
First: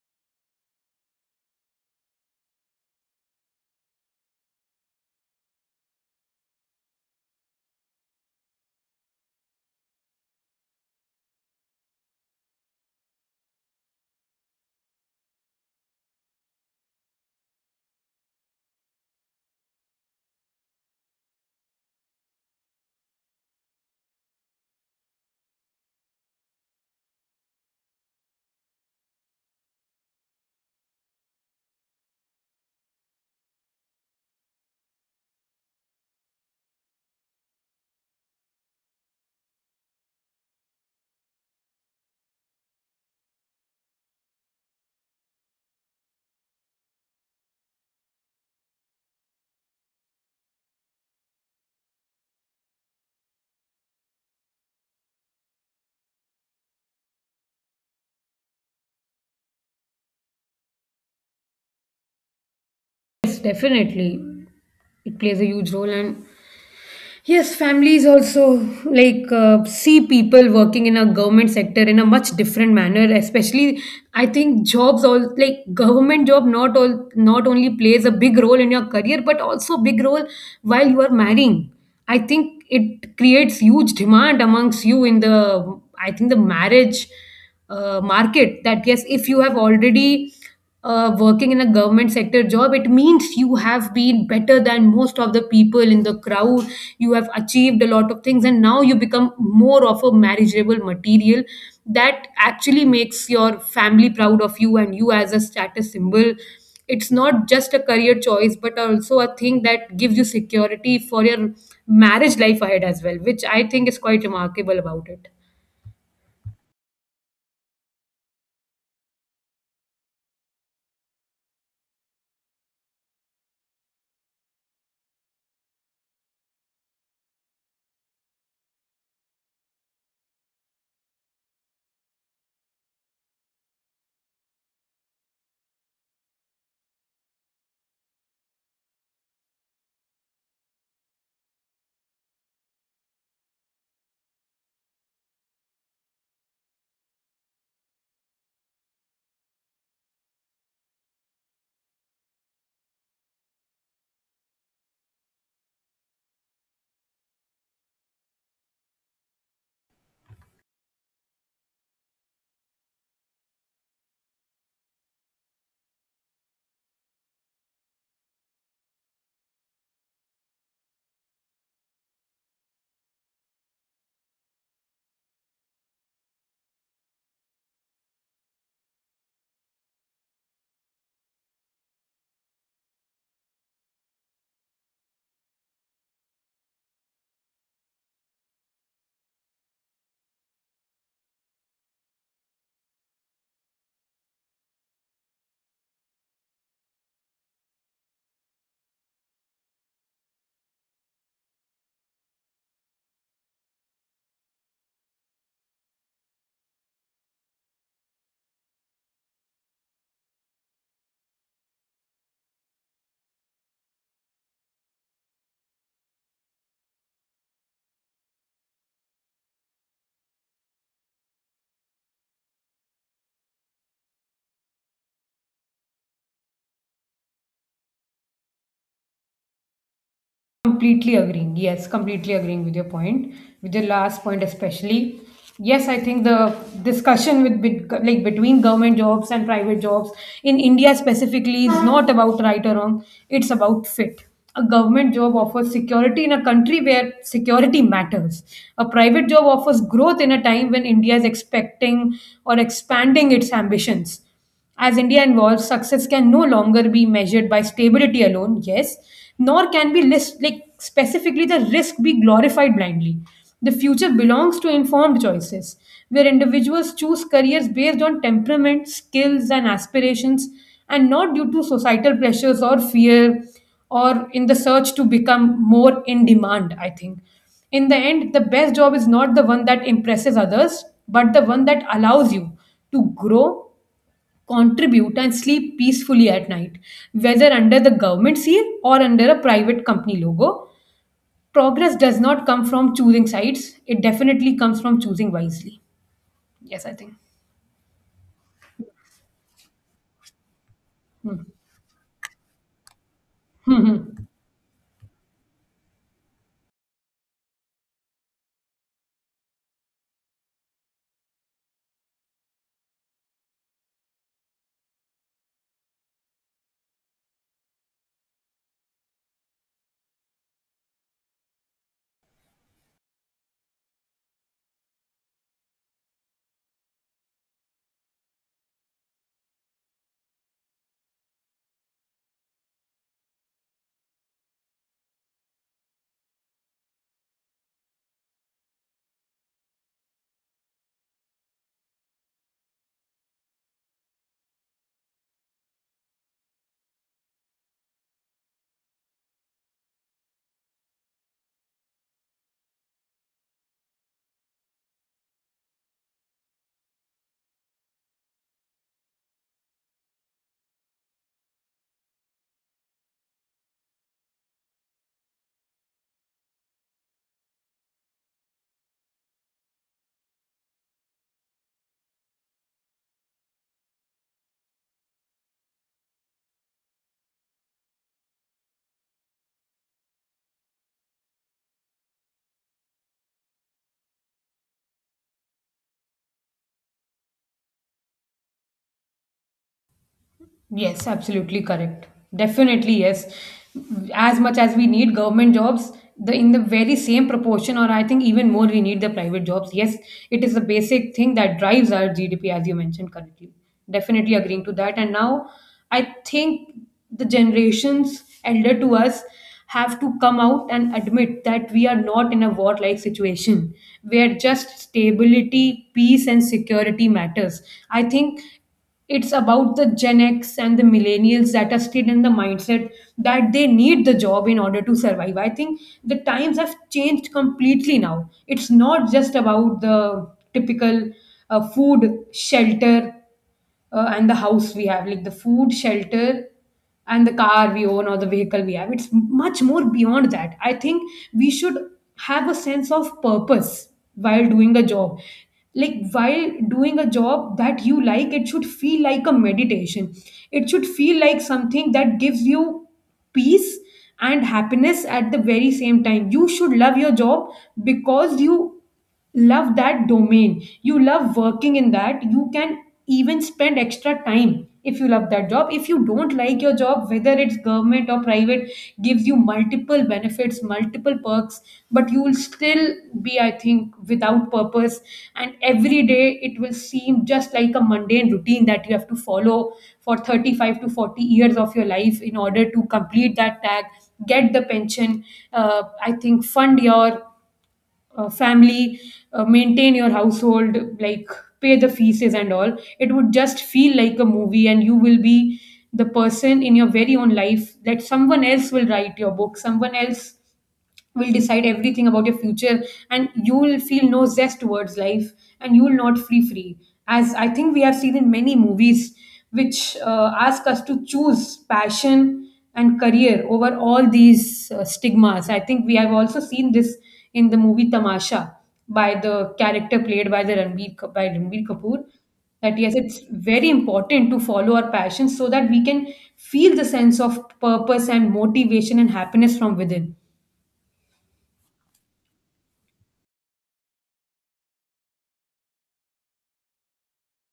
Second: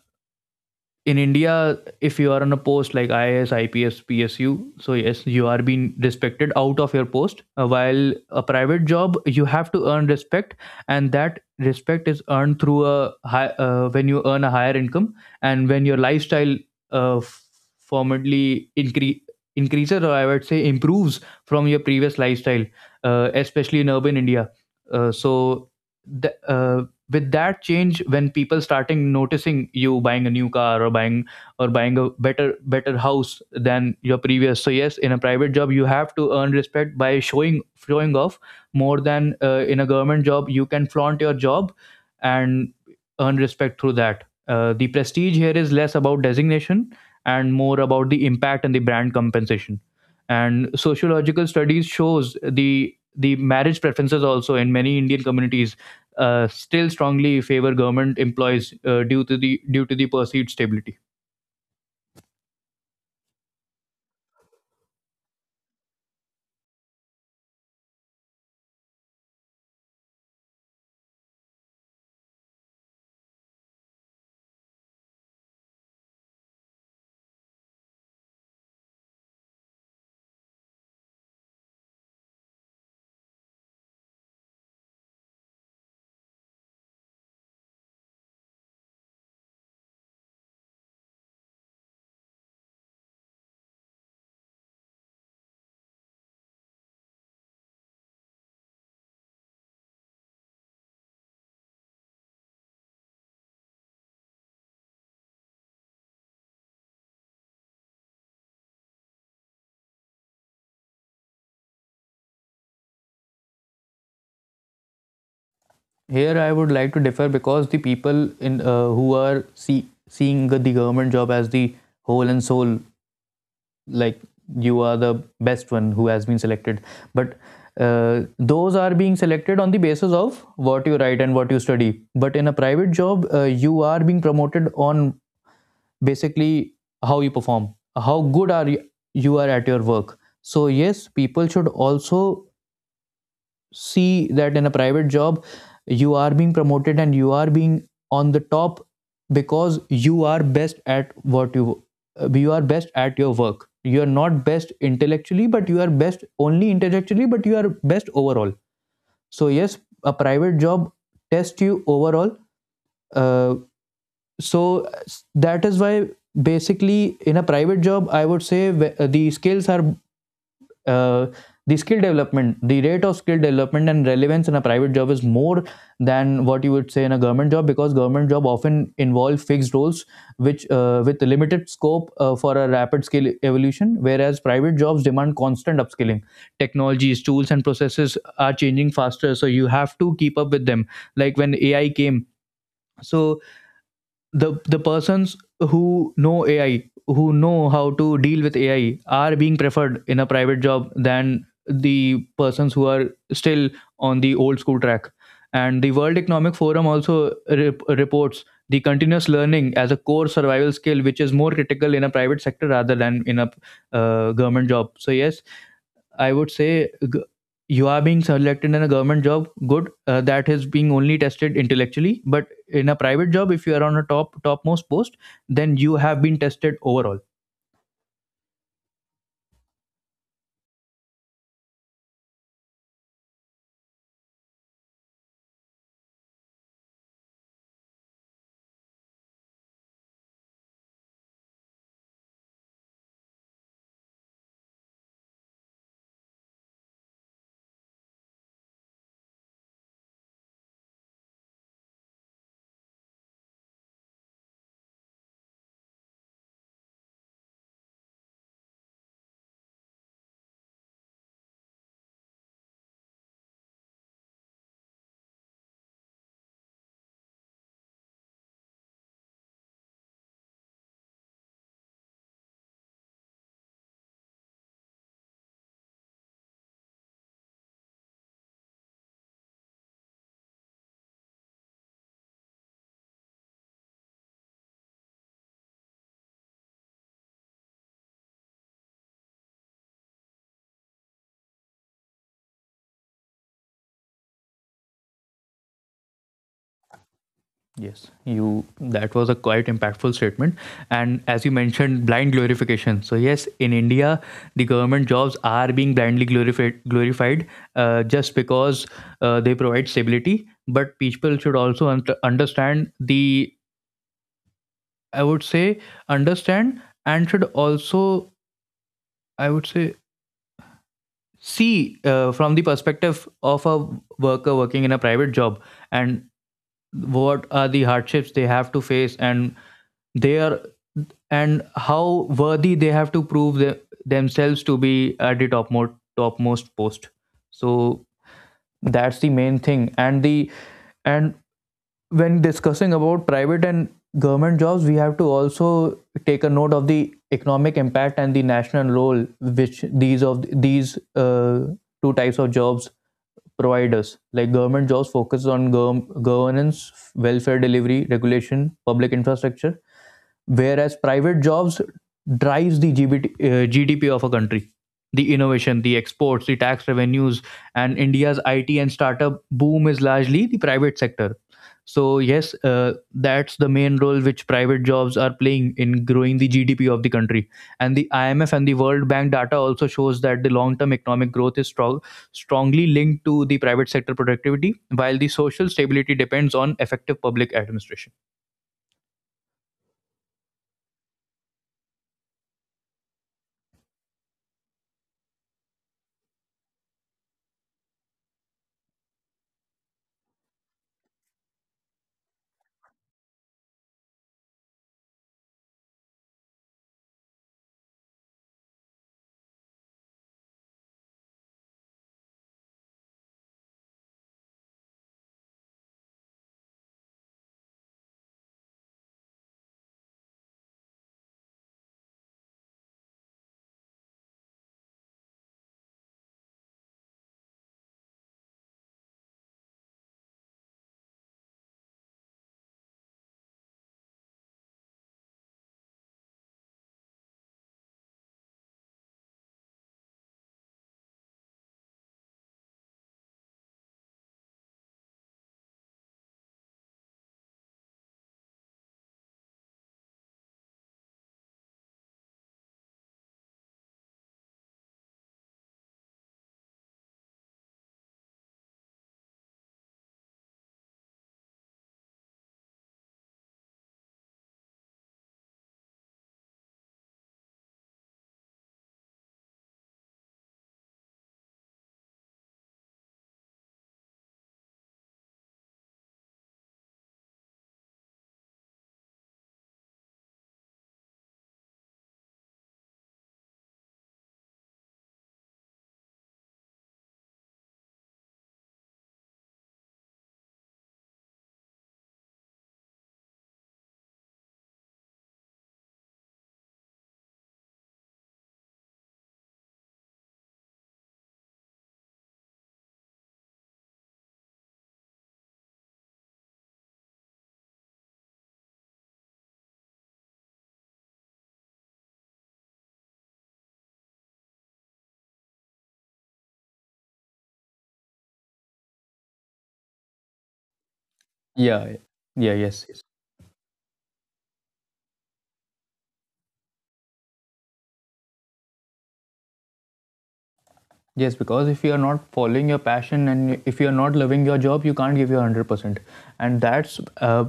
A: in India, if you are on a post like IAS, IPS, PSU, so yes, you are being respected out of your post. While a private job, you have to earn respect, and that respect is earned through a high when you earn a higher income, and when your lifestyle uh, f- formally increases, or I would say improves, from your previous lifestyle, especially in urban India. Uh, so the, uh, with that change, when people starting noticing you buying a new car, or buying a better house than your previous. So yes, in a private job you have to earn respect by showing off, more than in a government job you can flaunt your job and earn respect through that. Uh, the prestige here is less about designation and more about the impact and the brand compensation. And sociological studies shows the marriage preferences also in many indian communities still strongly favor government employees due to the perceived stability.
B: Yes, definitely. It plays a huge role, and yes, families also like see people working in a government sector in a much different manner. Especially, I think jobs all like government job, not all, not only plays a big role in your career, but also big role while you are marrying. I think it creates huge demand amongst you in the, I think, the marriage market. That yes, if you have already working in a government sector job, it means you have been better than most of the people in the crowd. You have achieved a lot of things, and now you become more of a marriageable material that actually makes your family proud of you and you as a status symbol. It's not just a career choice, but also a thing that gives you security for your marriage life ahead as well, which I think is quite remarkable about it.
A: Here, I would like to differ, because the people in who are seeing the government job as the whole and soul, like you are the best one who has been selected, but those are being selected on the basis of what you write and what you study. But in a private job, you are being promoted on, basically, how you perform, how good are you, you are at your work. So yes, people should also see that in a private job you are being promoted and you are being on the top because you are best at what you are best at your work. You are not best intellectually, but you are best only intellectually, but you are best overall. So yes, a private job tests you overall. uh, so that is why, basically, in a private job, I would say, uh, the skills are uh, the skill development, the rate of skill development and relevance in a private job is more than what you would say in a government job, because government job often involve fixed roles which with limited scope for a rapid skill evolution, whereas private jobs demand constant upskilling. Technologies, tools, and processes are changing faster, so you have to keep up with them, like when AI came. So the persons who know AI, who know how to deal with AI, are being preferred in a private job than the persons who are still on the old school track. And the World Economic Forum also reports the continuous learning as a core survival skill, which is more critical in a private sector rather than in a government job. So yes, I would say, you are being selected in a government job, good. That is being only tested intellectually. But in a private job, if you are on a topmost post, then you have been tested overall.
B: Completely agreeing. Yes, completely agreeing with your point, with your last point especially. Yes, I think the discussion with like between government jobs and private jobs in India specifically is not about right or wrong. It's about fit. A government job offers security in a country where security matters. A private job offers growth in a time when India is expecting or expanding its ambitions. As India evolves, success can no longer be measured by stability alone, yes, nor can be list, like specifically the risk be glorified blindly. The future belongs to informed choices, where individuals choose careers based on temperament, skills, and aspirations, and not due to societal pressures or fear or in the search to become more in demand, I think. In the end, the best job is not the one that impresses others, but the one that allows you to grow, contribute, and sleep peacefully at night, whether under the government seal or under a private company logo. Progress does not come from choosing sides, it definitely comes from choosing wisely. Yes, I think.
A: Yes, you. That was a quite impactful statement. And as you mentioned, blind glorification. So yes, in India, the government jobs are being blindly glorified, just because they provide stability. But people should also understand the, I would say, understand, and should also, I would say, see from the perspective of a worker working in a private job, and what are the hardships they have to face, and they are and how worthy they have to prove the, themselves to be at the topmost post. So that's the main thing and when discussing about private and government jobs, we have to also take a note of the economic impact and the national role which these of these two types of jobs provide us. Like, government jobs focus on go governance, welfare delivery, regulation, public infrastructure, whereas private jobs drives the gdp of a country, the innovation, the exports, the tax revenues, and India's IT and startup boom is largely the private sector. So, yes, that's the main role which private jobs are playing in growing the GDP of the country. And the IMF and the World Bank data also shows that the long term economic growth is strongly linked to the private sector productivity, while the social stability depends on effective public administration.
B: Yes, absolutely correct. Definitely, yes. As much as we need government jobs, the in the very same proportion, or I think even more, we need the private jobs. Yes, it is a basic thing that drives our GDP, as you mentioned correctly. Definitely agreeing to that. And now, I think the generations elder to us have to come out and admit that we are not in a war-like situation where just stability, peace, and security matters. I think it's about the Gen X and the millennials that are still in the mindset that they need the job in order to survive. I think the times have changed completely now. It's not just about the typical food, shelter, and the house we have, like the food, shelter, and the car we own or the vehicle we have. It's much more beyond that. I think we should have a sense of purpose while doing a job. Like while doing a job that you like, it should feel like a meditation. It should feel like something that gives you peace and happiness at the very same time. You should love your job because you love that domain, you love working in that, you can even spend extra time if you love that job. If you don't like your job, whether it's government or private, gives you multiple benefits, multiple perks, but you will still be, I think, without purpose, and every day it will seem just like a mundane routine that you have to follow for 35 to 40 years of your life in order to complete that tag, get the pension, I think fund your family, maintain your household, like pay the fees and all. It would just feel like a movie, and you will be the person in your very own life that someone else will write your book, someone else will decide everything about your future, and you will feel no zest towards life, and you will not free. As I think we have seen in many movies, which ask us to choose passion and career over all these stigmas. I think we have also seen this in the movie Tamasha by the character played by the by Ranbir
A: Yeah,
B: Kapoor.
A: yeah,
B: That
A: yes,
B: yes,
A: yes.
B: it's very important to follow our passions so that we can feel the sense of purpose and motivation and happiness from within.
A: Yes, because if you are not following your passion and if you are not loving your job, you can't give your 100%. And that's uh,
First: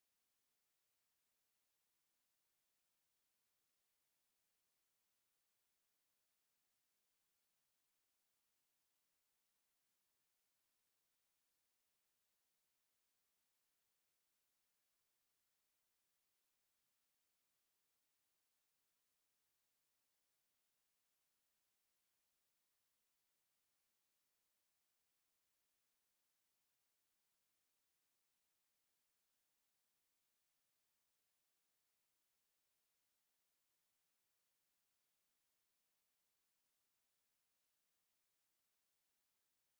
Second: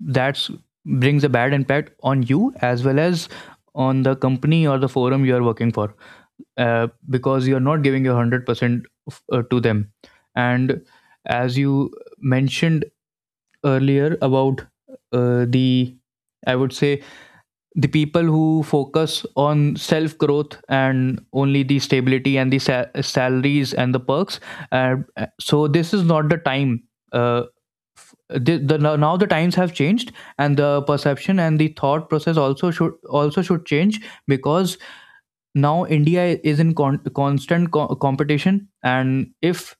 A: that brings a bad impact on you as well as on the company or the forum you are working for, because you're not giving your 100% to them. And as you mentioned earlier about the, I would say, the people who focus on self growth and only the stability and the salaries and the perks. uh, so this is not the time. uh, the now now the times have changed, and the perception and the thought process also should, also should change. Because now India is in constant competition, and if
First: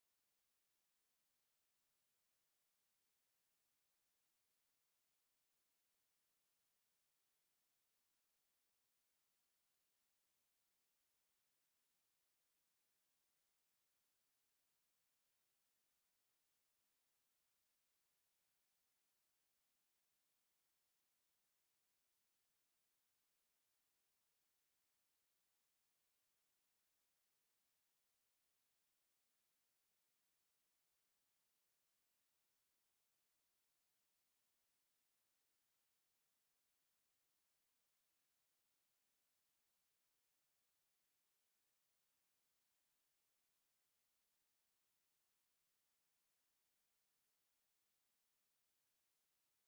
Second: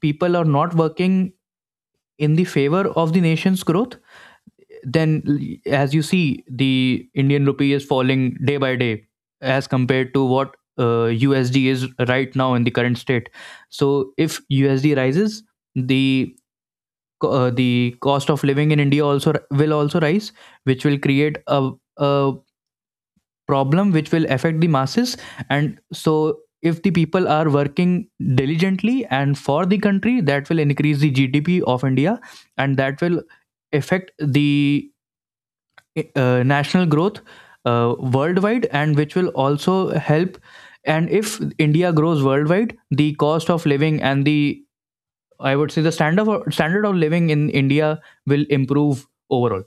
A: people are not working in the favor of the nation's growth, then as you see, the Indian rupee is falling day by day as compared to what usd is right now in the current state. So if usd rises, the the cost of living in India also will also rise, which will create a problem which will affect the masses. And so if the people are working diligently and for the country, that will increase the gdp of India, and that will affect the national growth worldwide, and which will also help. And if India grows worldwide, the cost of living and the, I would say, the standard of living in India will improve overall.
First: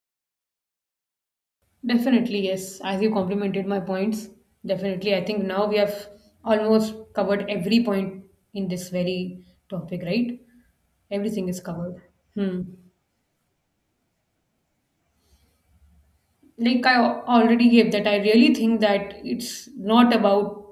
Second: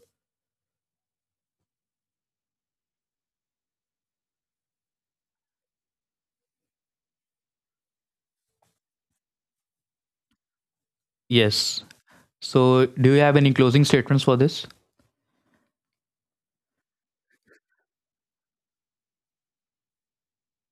B: Definitely, yes. As you complimented my points, definitely. I think now we have almost covered every point in this very topic, right? Everything is
A: Yes,
B: covered. Hmm.
A: so do you have any closing statements for this?
B: Like I already gave that, I really think that it's not about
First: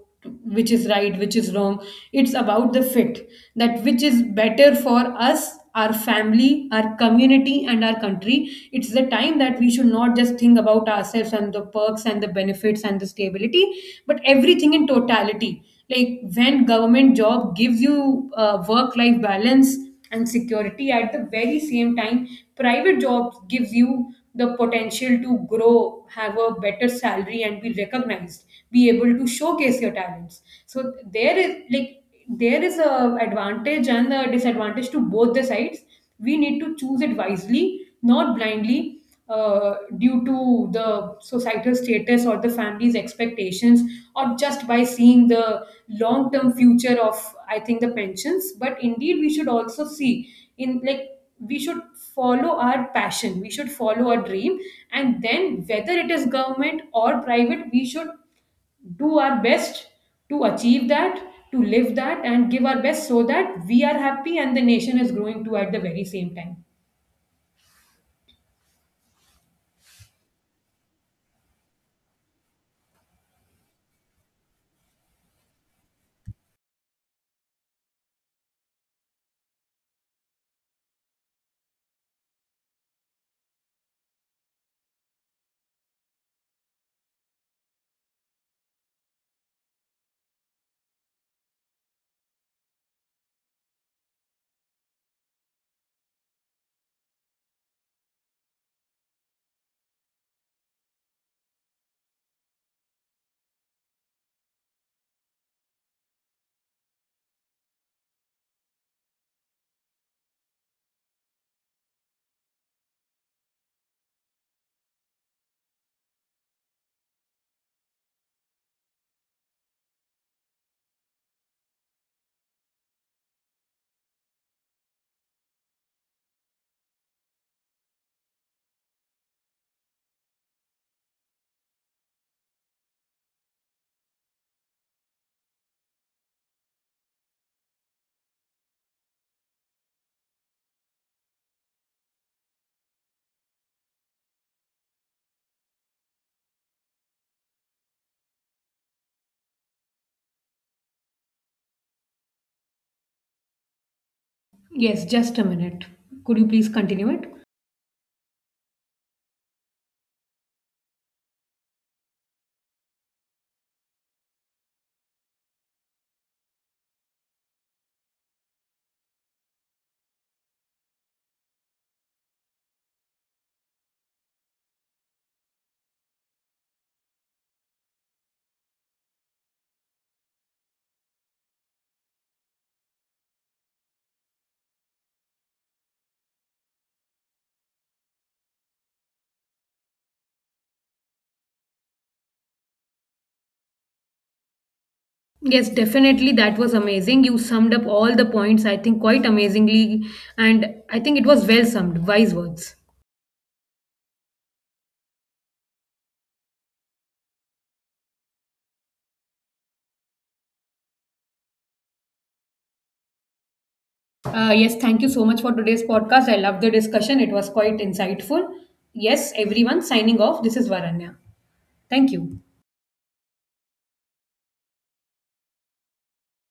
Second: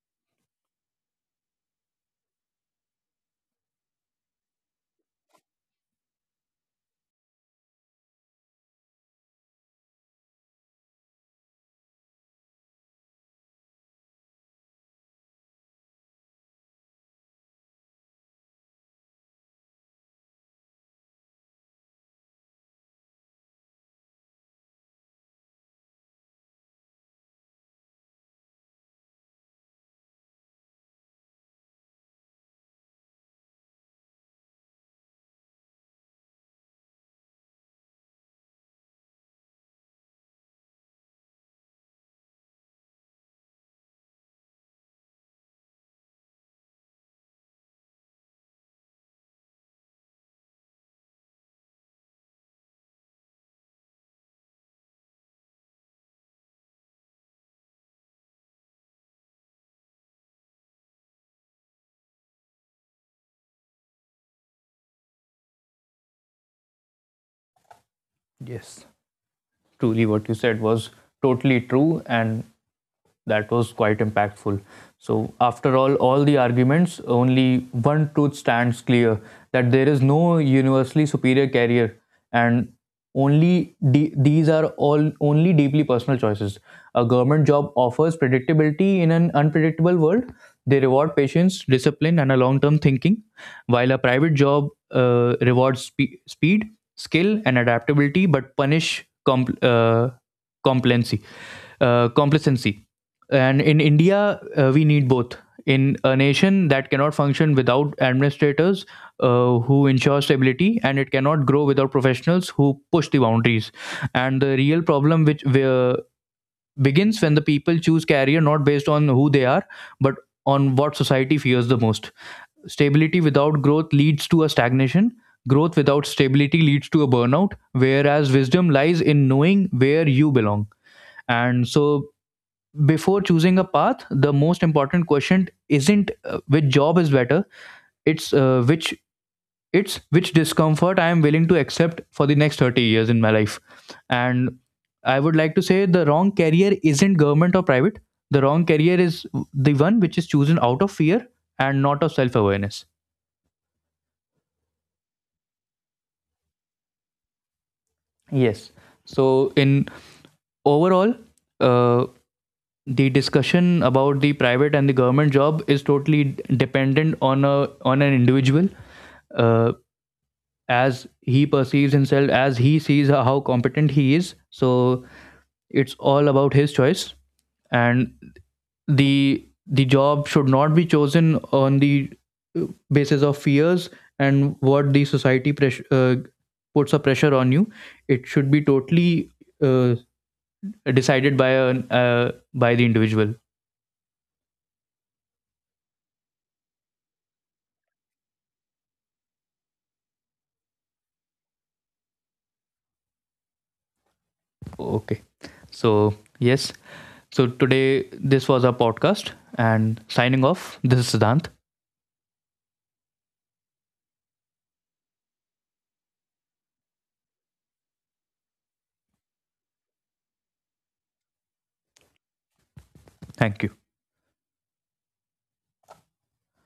B: which is right, which is wrong. It's about the fit, that which is better for us, our family, our community, and our country. It's the time that we should not just think about ourselves and the perks and the benefits and the stability, but everything in totality. Like when government job gives you work life balance and security at the very same time, private jobs gives you the potential to grow, have a better salary, and be recognized, be able to showcase your talents. So there is like there is a advantage and a disadvantage to both the sides. We need to choose it wisely, not blindly, due to the societal status or the family's expectations, or just by seeing the long term future of, I think, the pensions. But indeed we should also see in like, we should follow our passion, we should follow our dream, and then whether it is government or private, we should do our best to achieve that, to live that, and give our best so that we are happy and the nation is growing too at the very same time.
A: Yes, truly what you said was totally true, and that was quite impactful. So, after all the arguments, only one truth stands clear, that there is no universally superior carrier, and only these are all only deeply personal choices. A government job offers predictability in an unpredictable world. They reward patience, discipline, and a long-term thinking, while a private job rewards speed, skill, and adaptability, but punish complacency. Complacency. And in India, we need both. In a nation that cannot function without administrators who ensure stability, and it cannot grow without professionals who push the boundaries. And the real problem, which where begins when the people choose career not based on who they are, but on what society fears the most. Stability without growth leads to a stagnation. Growth without stability leads to a burnout, whereas wisdom lies in knowing where you belong. And so before choosing a path, the most important question isn't, which job is better. It's uh, which it's which discomfort I am willing to accept for the next 30 years in my life. And I would like to say the wrong career isn't government or private. The wrong career is the one which is chosen out of fear and not of self awareness.
B: Yes, just a minute. Could you please continue it?
A: Yes. So in overall, uh, the discussion about the private and the government job is totally dependent on a on an individual, uh, as he perceives himself, as he sees how competent he is. So it's all about his choice, and the job should not be chosen on the uh, basis of fears and what the society press puts a pressure on you. It should be totally uh, decided by an by the individual.
B: Yes, definitely. That was amazing. You summed up all the points, I think, quite amazingly. And I think it was well summed. Wise words.
A: Okay, so yes. So today this was our podcast and signing off. This is Siddhant.
B: Yes, thank you so much for today's podcast. I love the discussion. It was quite insightful. Yes, everyone signing off. This is Varanya. Thank you.
A: Thank you.